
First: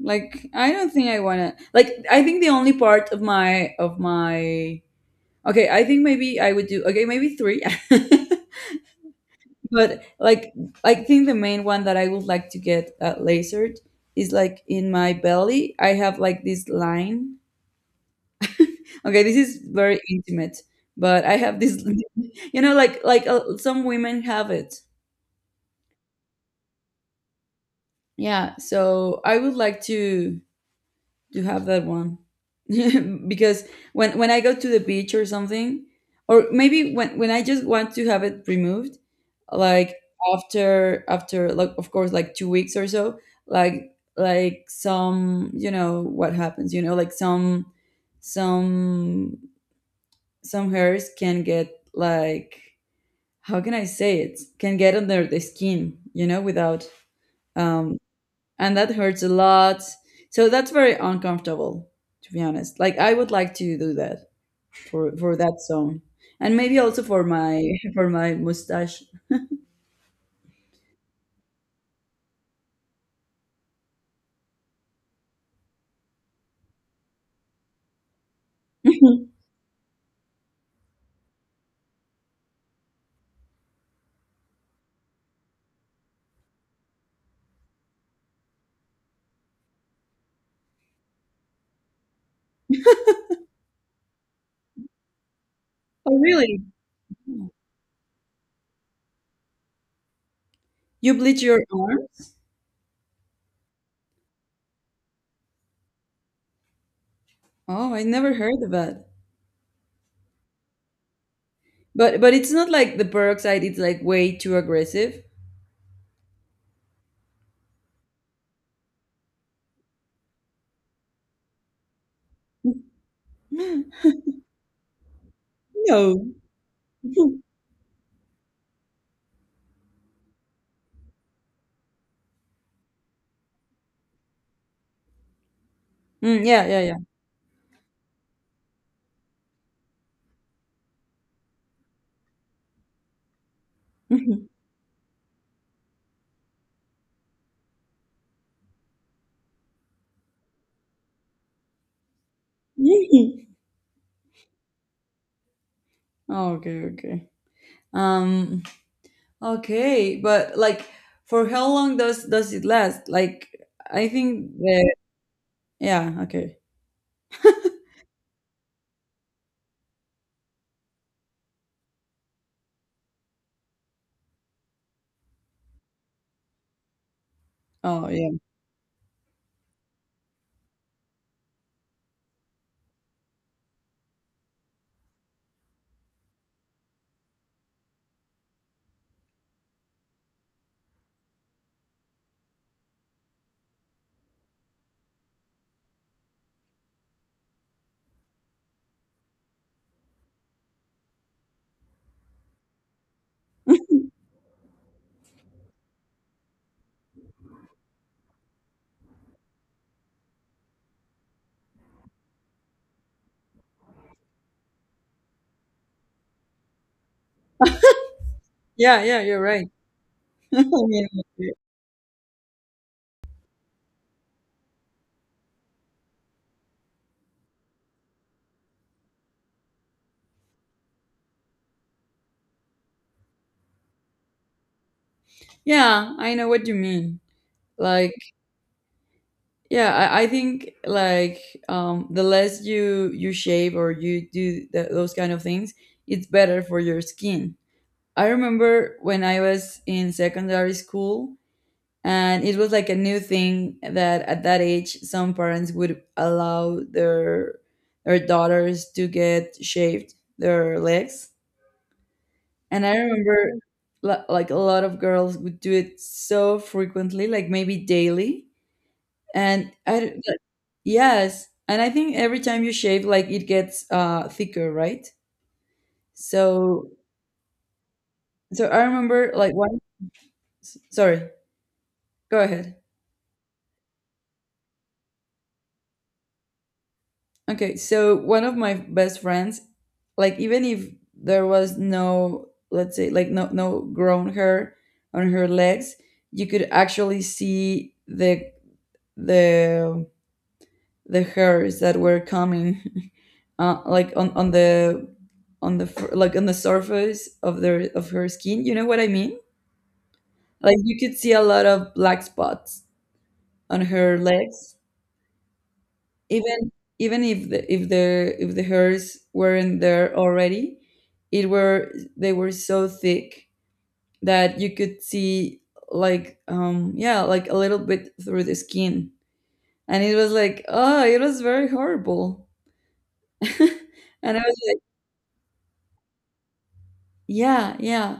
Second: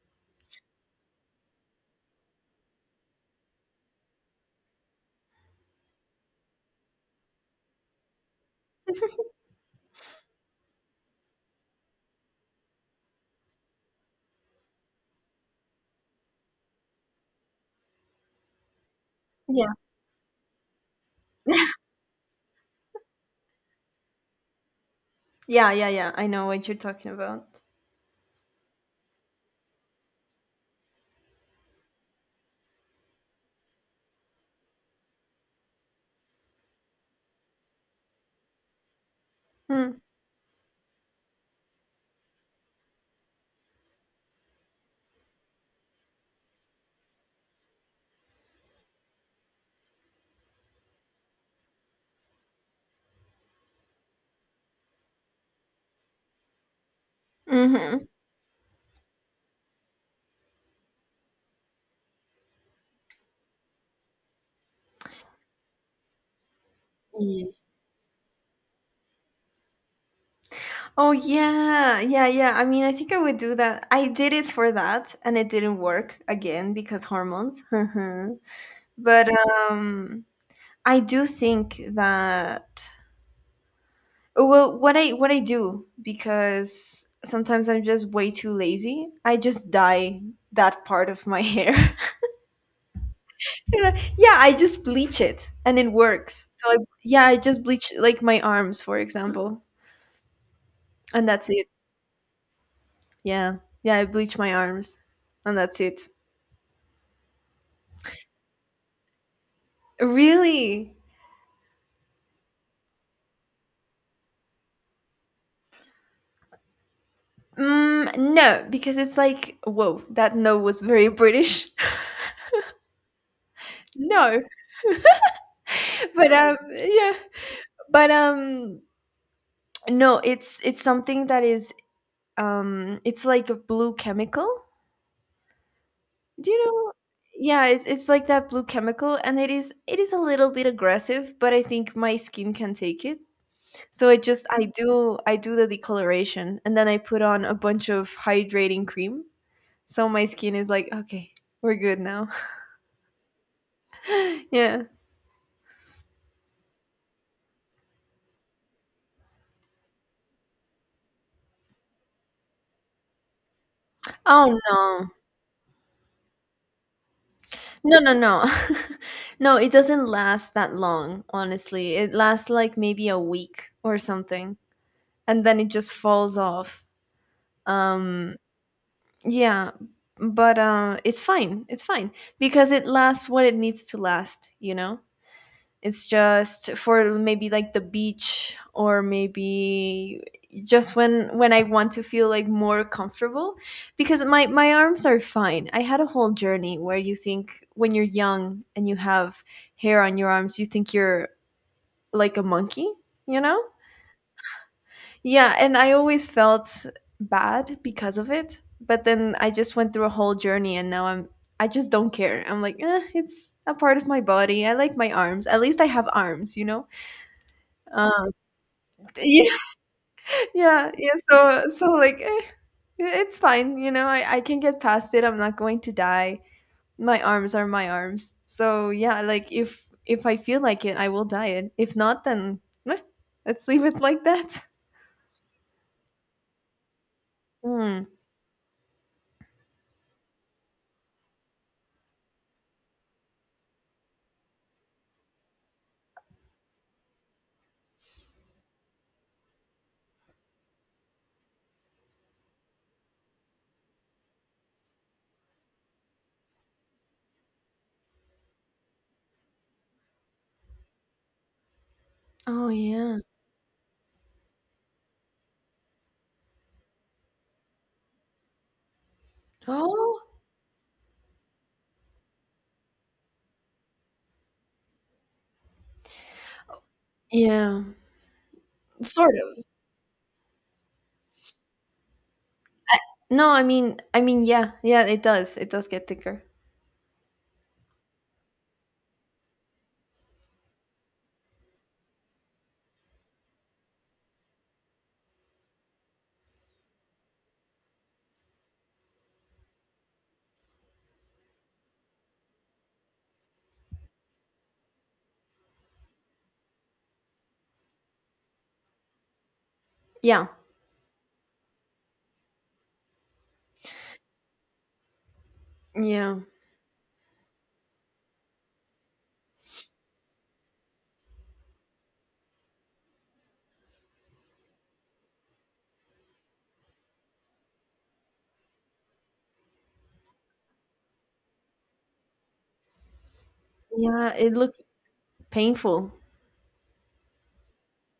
Speaker 1: like I don't think I wanna. Like I think the only part of my okay, I think maybe I would do okay, maybe three. But like, I think the main one that I would like to get lasered is like in my belly. I have like this line. Okay, this is
Speaker 2: Yeah.
Speaker 1: very intimate, but I have this, you know, like some women have it.
Speaker 2: Yeah, yeah, yeah. I know what you're talking about.
Speaker 1: Yeah, so I would like to have that one because when I go to the beach or something, or maybe when I just want to have it removed, like
Speaker 2: Hmm.
Speaker 1: after after like of course like 2 weeks or so, like some you know what happens, you know, like some some hairs can get like how can I say it can get under the skin, you know, without um
Speaker 2: Mm-hmm.
Speaker 1: and that hurts a lot. So that's very uncomfortable, to be honest. Like I would like to do that for that zone. And maybe also for my for my mustache.
Speaker 2: Oh, yeah. Yeah, yeah. I mean, I think I would do that. I did it for that and it didn't work again because hormones.
Speaker 1: oh
Speaker 2: but um, I do think that. Well, what I do, because sometimes I'm just way too lazy. I just dye that part of my hair. You know, yeah, I just bleach it and it works.
Speaker 1: really?
Speaker 2: So yeah, I just bleach like my arms, for example,
Speaker 1: You
Speaker 2: and
Speaker 1: bleach
Speaker 2: that's
Speaker 1: your
Speaker 2: it.
Speaker 1: arms?
Speaker 2: Yeah, yeah, I bleach my arms, and that's it.
Speaker 1: Oh, I never heard of that.
Speaker 2: Really?
Speaker 1: But it's not like the peroxide, it's like way too aggressive.
Speaker 2: Mm, no, because it's like whoa, that no was very British. no,
Speaker 1: No.
Speaker 2: but yeah, but no, it's something that is it's like a blue chemical.
Speaker 1: Mm,
Speaker 2: Do you
Speaker 1: yeah,
Speaker 2: know?
Speaker 1: yeah,
Speaker 2: Yeah, it's like that blue chemical, and it is a little bit aggressive, but I think my skin can take it. So I do the decoloration, and then I put on a bunch of hydrating cream, so my skin is like, okay, we're good now.
Speaker 1: yeah.
Speaker 2: Yeah.
Speaker 1: oh, okay, okay. Um okay, but like for how long does it last? Like I think
Speaker 2: Oh
Speaker 1: that
Speaker 2: no.
Speaker 1: yeah, okay.
Speaker 2: No, no, no. No, it doesn't last that long, honestly. It lasts like maybe a week or something, and then it just falls off.
Speaker 1: Oh yeah.
Speaker 2: Um Yeah, but it's fine. It's fine because it lasts what it needs to last. You know, it's just for maybe like the beach or maybe just when I want to feel like more comfortable because my arms are fine. I had a whole journey where you think when you're young and you have hair on your arms, you think you're like a monkey. You know, yeah, and I always felt bad because of it. But then I just went through a whole journey and now I just don't care. I'm like, eh, it's a part of my body. I like my arms. At least I have arms, you know? Um,
Speaker 1: Yeah, yeah, you're
Speaker 2: yeah,
Speaker 1: right. I
Speaker 2: yeah,
Speaker 1: mean,
Speaker 2: yeah. So like, eh, it's fine. You know, I can get past it. I'm not going to die. My arms are my arms. So yeah, like if I feel like it, I will dye it. If not, then eh, let's leave it like that.
Speaker 1: yeah, I know what you mean.
Speaker 2: Hmm.
Speaker 1: Like, yeah, I think like the less you you shave or you do th those kind of things, it's better for your skin. I remember when I was in secondary school, and it was like a new thing that at that age some parents would allow their daughters to get shaved their legs,
Speaker 2: Oh
Speaker 1: and I
Speaker 2: yeah.
Speaker 1: remember like a lot of girls would do it so frequently, like maybe daily.
Speaker 2: Oh,
Speaker 1: Like, yes, and I think every time you shave like it gets thicker, right? So
Speaker 2: yeah,
Speaker 1: so I remember
Speaker 2: sort
Speaker 1: like
Speaker 2: of.
Speaker 1: one sorry, go ahead.
Speaker 2: No, I mean, yeah, yeah, it does. It does get thicker.
Speaker 1: Okay, so one of my best friends, like even if there was no, let's say, like no no grown hair on her legs, you could actually see the the the hairs that were coming, like on like on the surface of their of her skin. You know what I mean?
Speaker 2: Yeah,
Speaker 1: Like you could see a lot of black spots on her legs
Speaker 2: yeah,
Speaker 1: even even if the if the hairs weren't there already, it were they were so thick that you could see like yeah like a little bit through the skin, and it was like oh it was very horrible.
Speaker 2: yeah.
Speaker 1: And I
Speaker 2: It
Speaker 1: was
Speaker 2: looks painful.
Speaker 1: yeah, yeah,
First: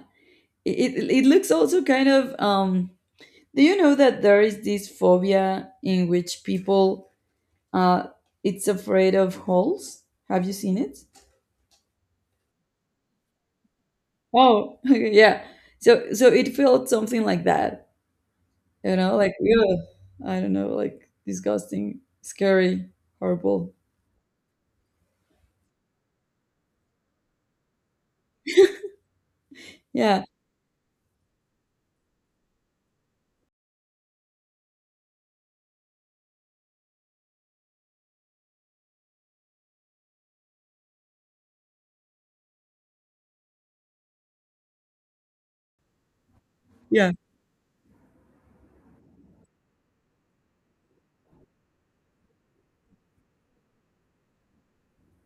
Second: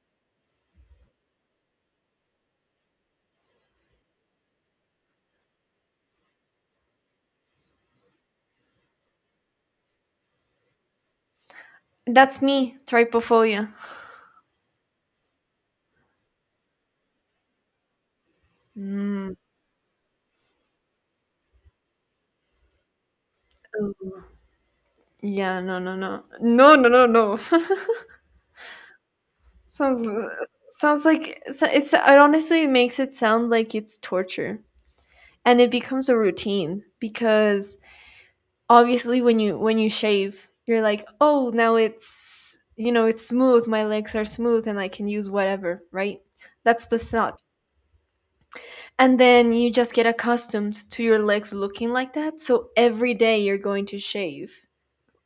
Speaker 1: it looks also kind of do you know that there is this phobia in which people uh it's afraid of holes, have you seen it?
Speaker 2: That's me, trypophobia.
Speaker 1: Oh, yeah. So so it felt something like that, you know,
Speaker 2: Mm,
Speaker 1: like ugh, I don't know, like disgusting, scary, horrible.
Speaker 2: oh, yeah, no, no, no, no, no, no, no. sounds
Speaker 1: Yeah,
Speaker 2: it's. It honestly makes it sound like it's torture, and it becomes a routine because obviously when you shave, you're like, oh, now it's, you know, it's smooth. My legs are smooth, and I can use whatever, right? That's the
Speaker 1: yeah,
Speaker 2: thought. And then you just get accustomed to your legs looking like that, so every day you're going to shave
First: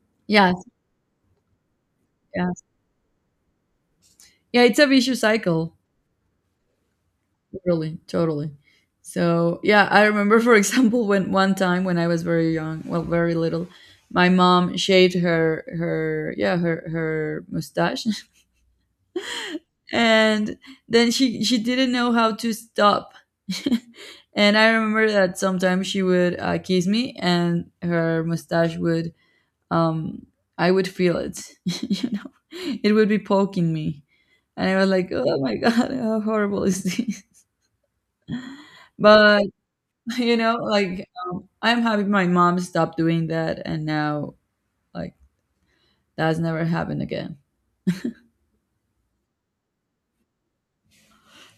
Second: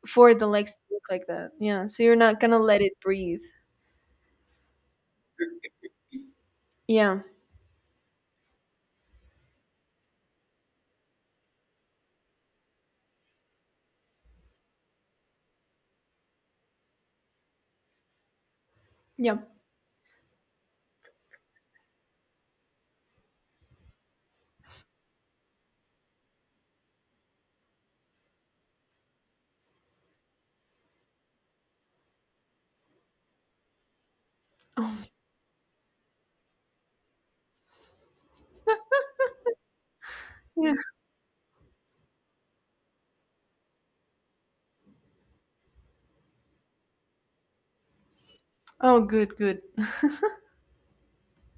Speaker 2: for the
Speaker 1: yes,
Speaker 2: legs to look like that. Yeah, so you're not gonna
Speaker 1: yes,
Speaker 2: let it breathe.
Speaker 1: yeah. It's a vicious cycle,
Speaker 2: Yeah,
Speaker 1: really, totally. So yeah, I remember, for example, when one time when I was very young, well, very little, my mom shaved her her yeah her her mustache
Speaker 2: yeah.
Speaker 1: and then she didn't know how to stop. And I remember that sometimes she would kiss me and her mustache would um I would feel it, it would be poking me. And I was
Speaker 2: Oh
Speaker 1: like, oh my god, how horrible is this. But
Speaker 2: yeah.
Speaker 1: I'm happy my mom stopped doing that, and now, like, that's never happened again.
Speaker 2: Oh good, good.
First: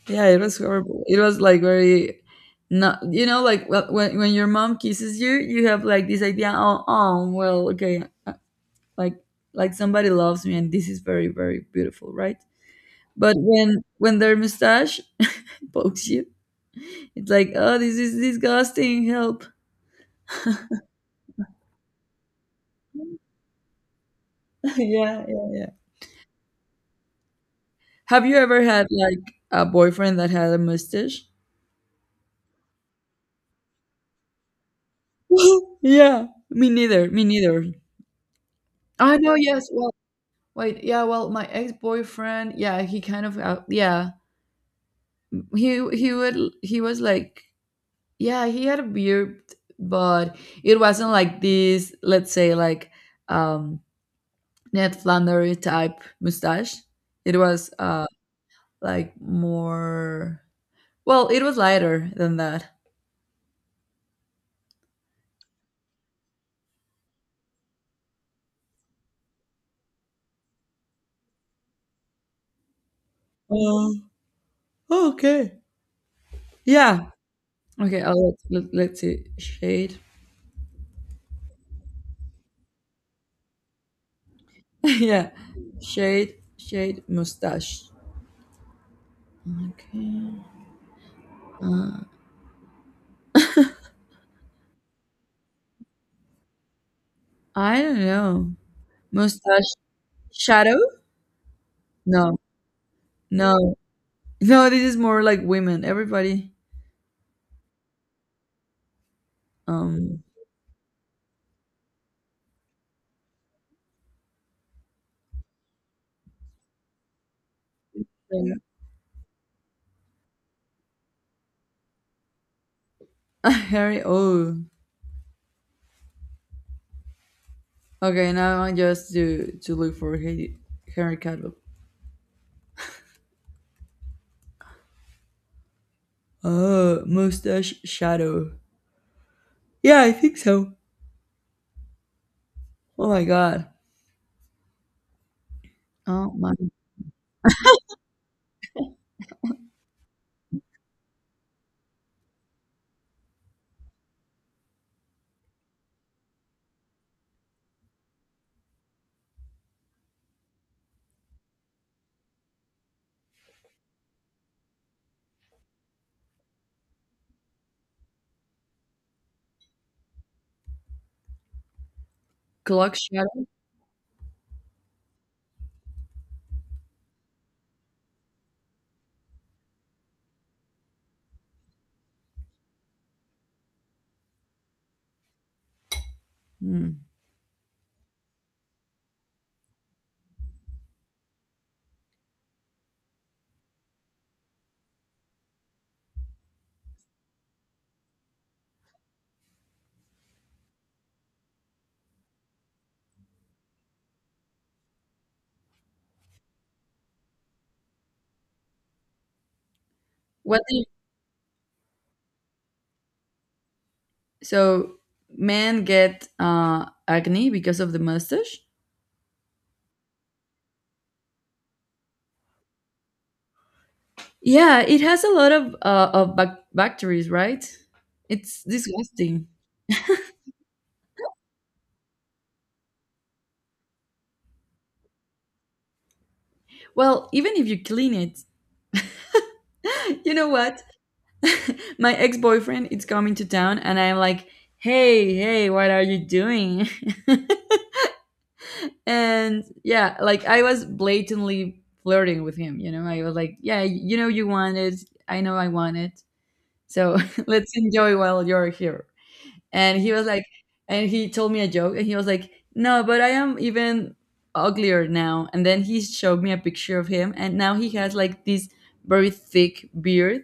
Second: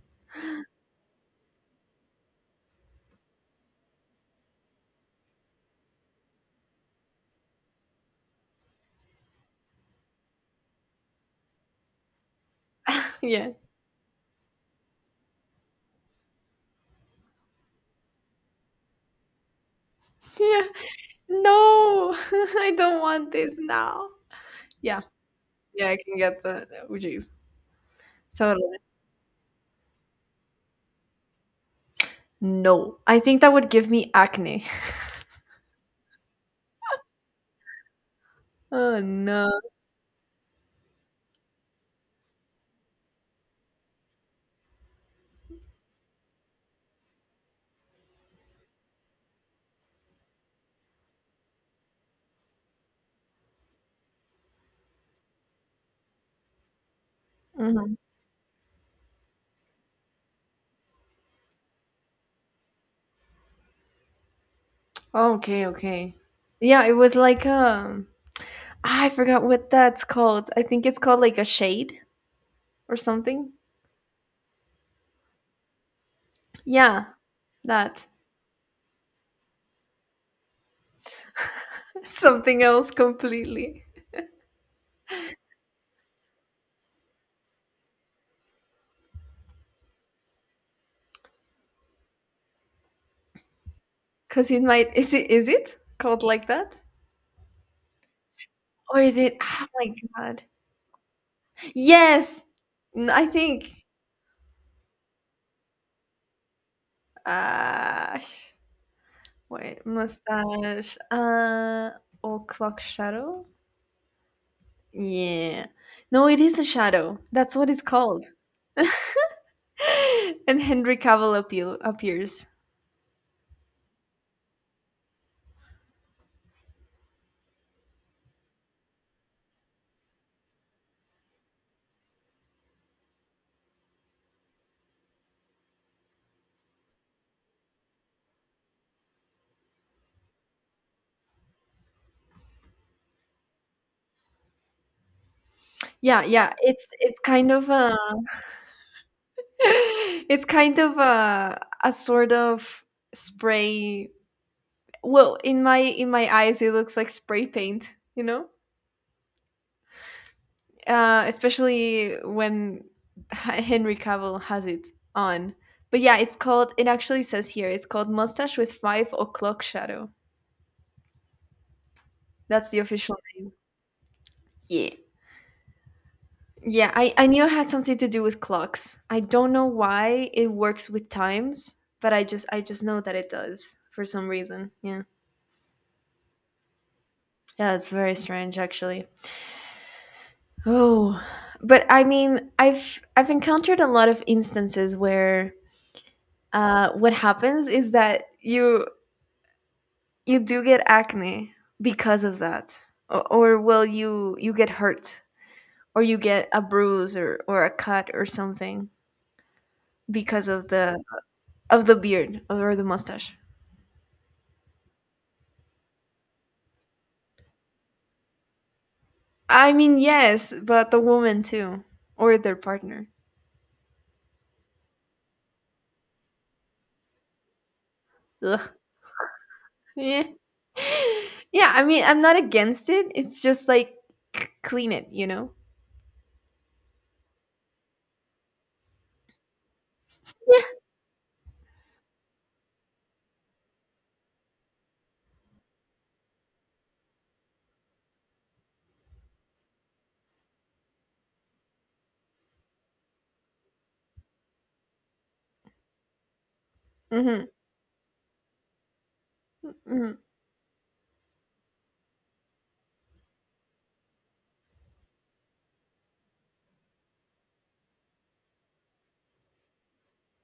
Speaker 1: Yeah, it was horrible. It was like very, not like, well, when your mom kisses you, you have like this idea, oh, oh well, okay, like like somebody loves me and this is very very beautiful, right? But
Speaker 2: yeah,
Speaker 1: when their mustache pokes you, it's like, oh, this is disgusting, help.
Speaker 2: yeah, no. I don't want this now. Yeah,
Speaker 1: Yeah, yeah, yeah.
Speaker 2: yeah, I can get that. Oh jeez.
Speaker 1: Have you
Speaker 2: So
Speaker 1: ever had like a boyfriend that had a mustache?
Speaker 2: no, I think that would give me acne.
Speaker 1: Yeah, me neither. Me neither.
Speaker 2: Oh
Speaker 1: I know,
Speaker 2: no.
Speaker 1: yes. Well, wait. Yeah, well, my ex-boyfriend, yeah, he kind of yeah, he would, he was like, yeah, he had a beard, but it wasn't like this, let's say, like, um Ned Flanders type mustache. It was
Speaker 2: Mhm.
Speaker 1: like more, well, it was lighter than that.
Speaker 2: Okay, okay. Yeah, it was like ah, I forgot what that's called. I think it's called like a shade or something.
Speaker 1: Oh, okay. Yeah.
Speaker 2: Yeah,
Speaker 1: Okay,
Speaker 2: that.
Speaker 1: I'll let's see, shade.
Speaker 2: Something else completely.
Speaker 1: Yeah, shade mustache, okay.
Speaker 2: Cuz it might, is it called like that?
Speaker 1: I don't know.
Speaker 2: Or is it, oh
Speaker 1: Mustache
Speaker 2: my god.
Speaker 1: shadow. no
Speaker 2: Yes. I
Speaker 1: no
Speaker 2: think
Speaker 1: No, this is more like women. Everybody.
Speaker 2: uh sh- wait,
Speaker 1: Um,
Speaker 2: mustache, or clock shadow? Yeah. No, it is a shadow. That's what it's called.
Speaker 1: yeah.
Speaker 2: and Henry Cavill appears.
Speaker 1: Harry. Oh, okay. Now I just to look for Harry, Henry Cavill. Oh, mustache shadow. Yeah, I think so. Oh my god.
Speaker 2: Yeah,
Speaker 1: Oh
Speaker 2: yeah.
Speaker 1: my,
Speaker 2: It's kind of a it's kind of a sort of spray. Well, in my eyes, it looks like spray paint. You know, especially when Henry Cavill has it on. But yeah, it's called. It actually says here. It's called mustache with five o'clock shadow. That's the
Speaker 1: clock
Speaker 2: official
Speaker 1: shadow.
Speaker 2: name. Yeah. Yeah, I knew it had something to do with clocks. I don't know why it works with times, but I just know that it does for some reason. Yeah.
Speaker 1: Hmm.
Speaker 2: Yeah, it's very strange actually. Oh, but I mean, I've encountered a lot of instances where what happens is that you do get acne because of that, or well, you get hurt, or you get a bruise or a cut or something because
Speaker 1: What
Speaker 2: of
Speaker 1: do you,
Speaker 2: the beard or the mustache.
Speaker 1: so men get acne because of the mustache?
Speaker 2: I mean, yes, but the woman too, or their partner.
Speaker 1: Yeah, it has a lot of bacteria, right? It's
Speaker 2: Ugh.
Speaker 1: disgusting.
Speaker 2: Yeah. yeah, I mean, I'm not against it. It's just like clean it, you know?
Speaker 1: Well, even if you clean it, you know what? My ex-boyfriend is coming to town and I'm like, hey, hey, what are you doing? And yeah, like, I was blatantly flirting with him, you know. I was like, yeah, you know, you want it, I know, I want it, so
Speaker 2: Hmm.
Speaker 1: let's enjoy while you're here. And he
Speaker 2: Hmm.
Speaker 1: was like, and he told me a joke, and he was like, no, but I am even uglier now. And then he showed me a picture of him, and now he has like this very thick beard.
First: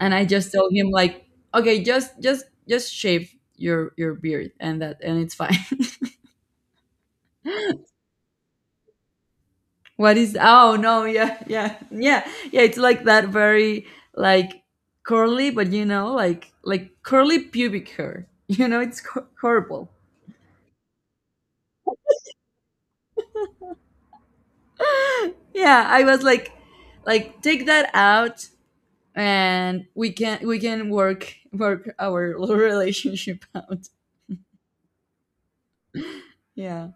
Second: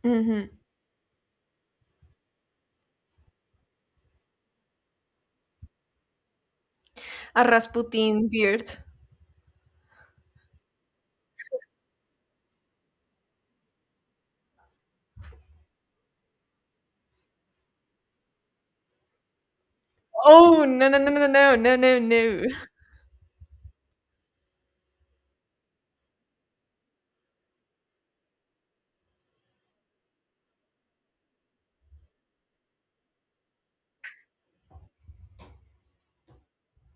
Speaker 1: And I
Speaker 2: Hmm.
Speaker 1: just told him like, okay, just shave your beard, and that, and it's fine.
Speaker 2: A Rasputin beard.
Speaker 1: What is, oh no, yeah yeah yeah yeah, it's like that, very, like, curly, but you know, like curly pubic hair. You know, it's horrible.
Speaker 2: Oh, no, no, no, no, no, no, no, no.
Speaker 1: Yeah, I was like, take that out, and we can work our relationship out, yeah.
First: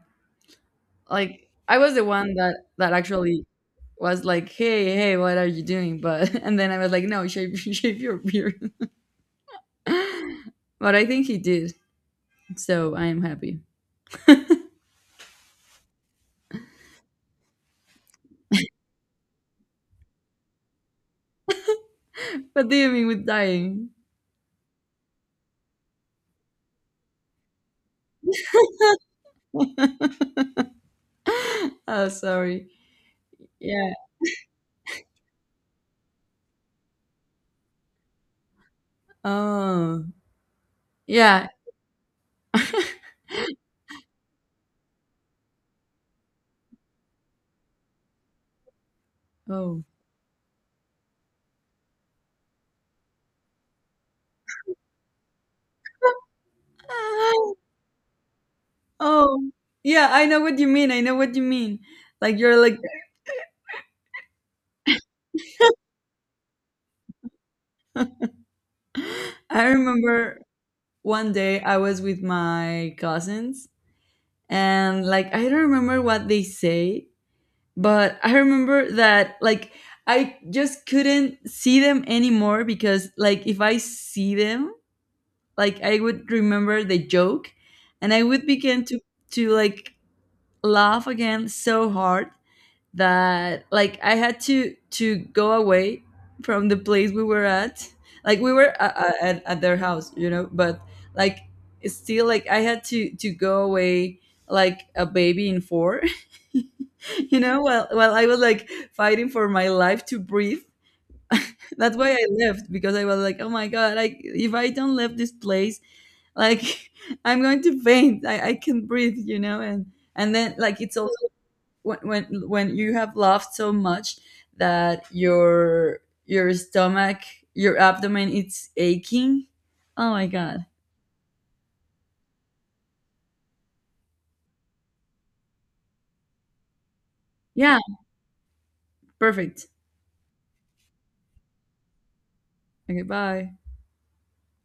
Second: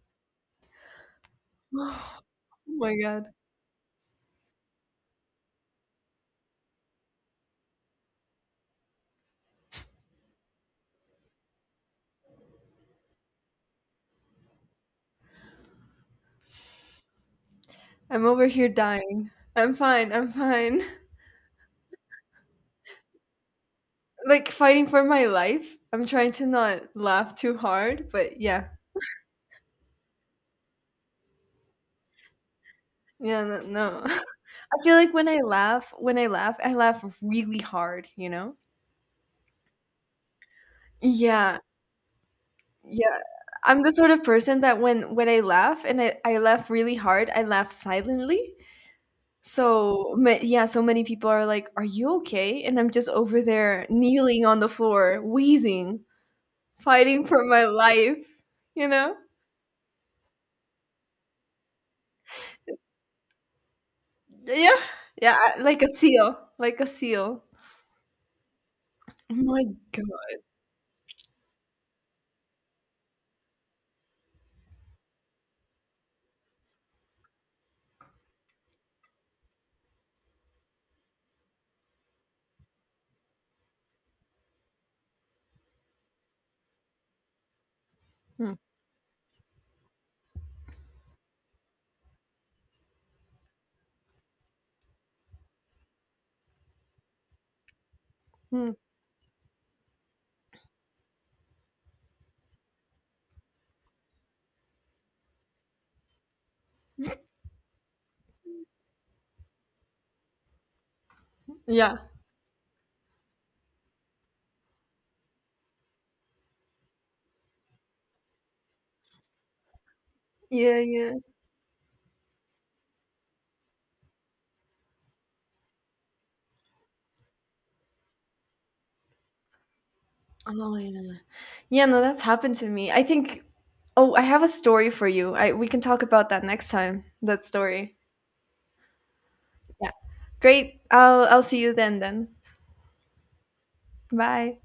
Speaker 1: Like I was the one that
Speaker 2: Oh my God.
Speaker 1: actually was like, "Hey, hey, what are you doing?" But and then I was like, "No, shave, shave your beard." But I think he did, so I am happy.
Speaker 2: I'm over here dying. I'm fine. I'm fine.
Speaker 1: What do you mean with dying?
Speaker 2: Like fighting for my life. I'm trying to not laugh too hard, but yeah.
Speaker 1: Oh, sorry.
Speaker 2: Yeah, no.
Speaker 1: Yeah.
Speaker 2: No. I feel like when I laugh, I laugh really hard, you know?
Speaker 1: Oh, yeah.
Speaker 2: Yeah, yeah. I'm the sort of person that when I laugh and I laugh really hard, I laugh silently.
Speaker 1: Oh.
Speaker 2: So yeah, so many people are like, "Are you okay?" And I'm just over there kneeling on the floor, wheezing, fighting for
Speaker 1: Ah,
Speaker 2: my life, you know?
Speaker 1: oh, yeah, I know what you mean. I know what you mean. Like, you're like
Speaker 2: Yeah. Yeah, like a seal, like a seal. Oh my
Speaker 1: I
Speaker 2: God.
Speaker 1: remember one day I was with my cousins, and like, I don't remember what they say, but I remember that like, I just couldn't see them anymore, because like, if I see them, like, I would remember the joke and I would
Speaker 2: Mm,
Speaker 1: begin to like, laugh again so hard that like, I had to go away from the place we were at. Like, we were
Speaker 2: mm.
Speaker 1: at, at their house, you know, but, like, it's still, like, I had to go away, like a baby in four. You know, while I was like fighting for my life to breathe.
Speaker 2: Yeah.
Speaker 1: That's why I left, because I was like, oh my god, like, if I don't leave this place, like, I'm going to faint, I can breathe, you know. And then,
Speaker 2: Yeah,
Speaker 1: like, it's
Speaker 2: yeah.
Speaker 1: also when, when you have laughed so much that your stomach, your abdomen, it's aching. Oh my god.
Speaker 2: Oh yeah. Yeah, no, that's happened to me. I think oh, I have a story for you. I We can talk about that next time. That
Speaker 1: Yeah,
Speaker 2: story.
Speaker 1: perfect.
Speaker 2: Yeah. Great. I'll see you then then.
Speaker 1: Okay, bye.
Speaker 2: Bye.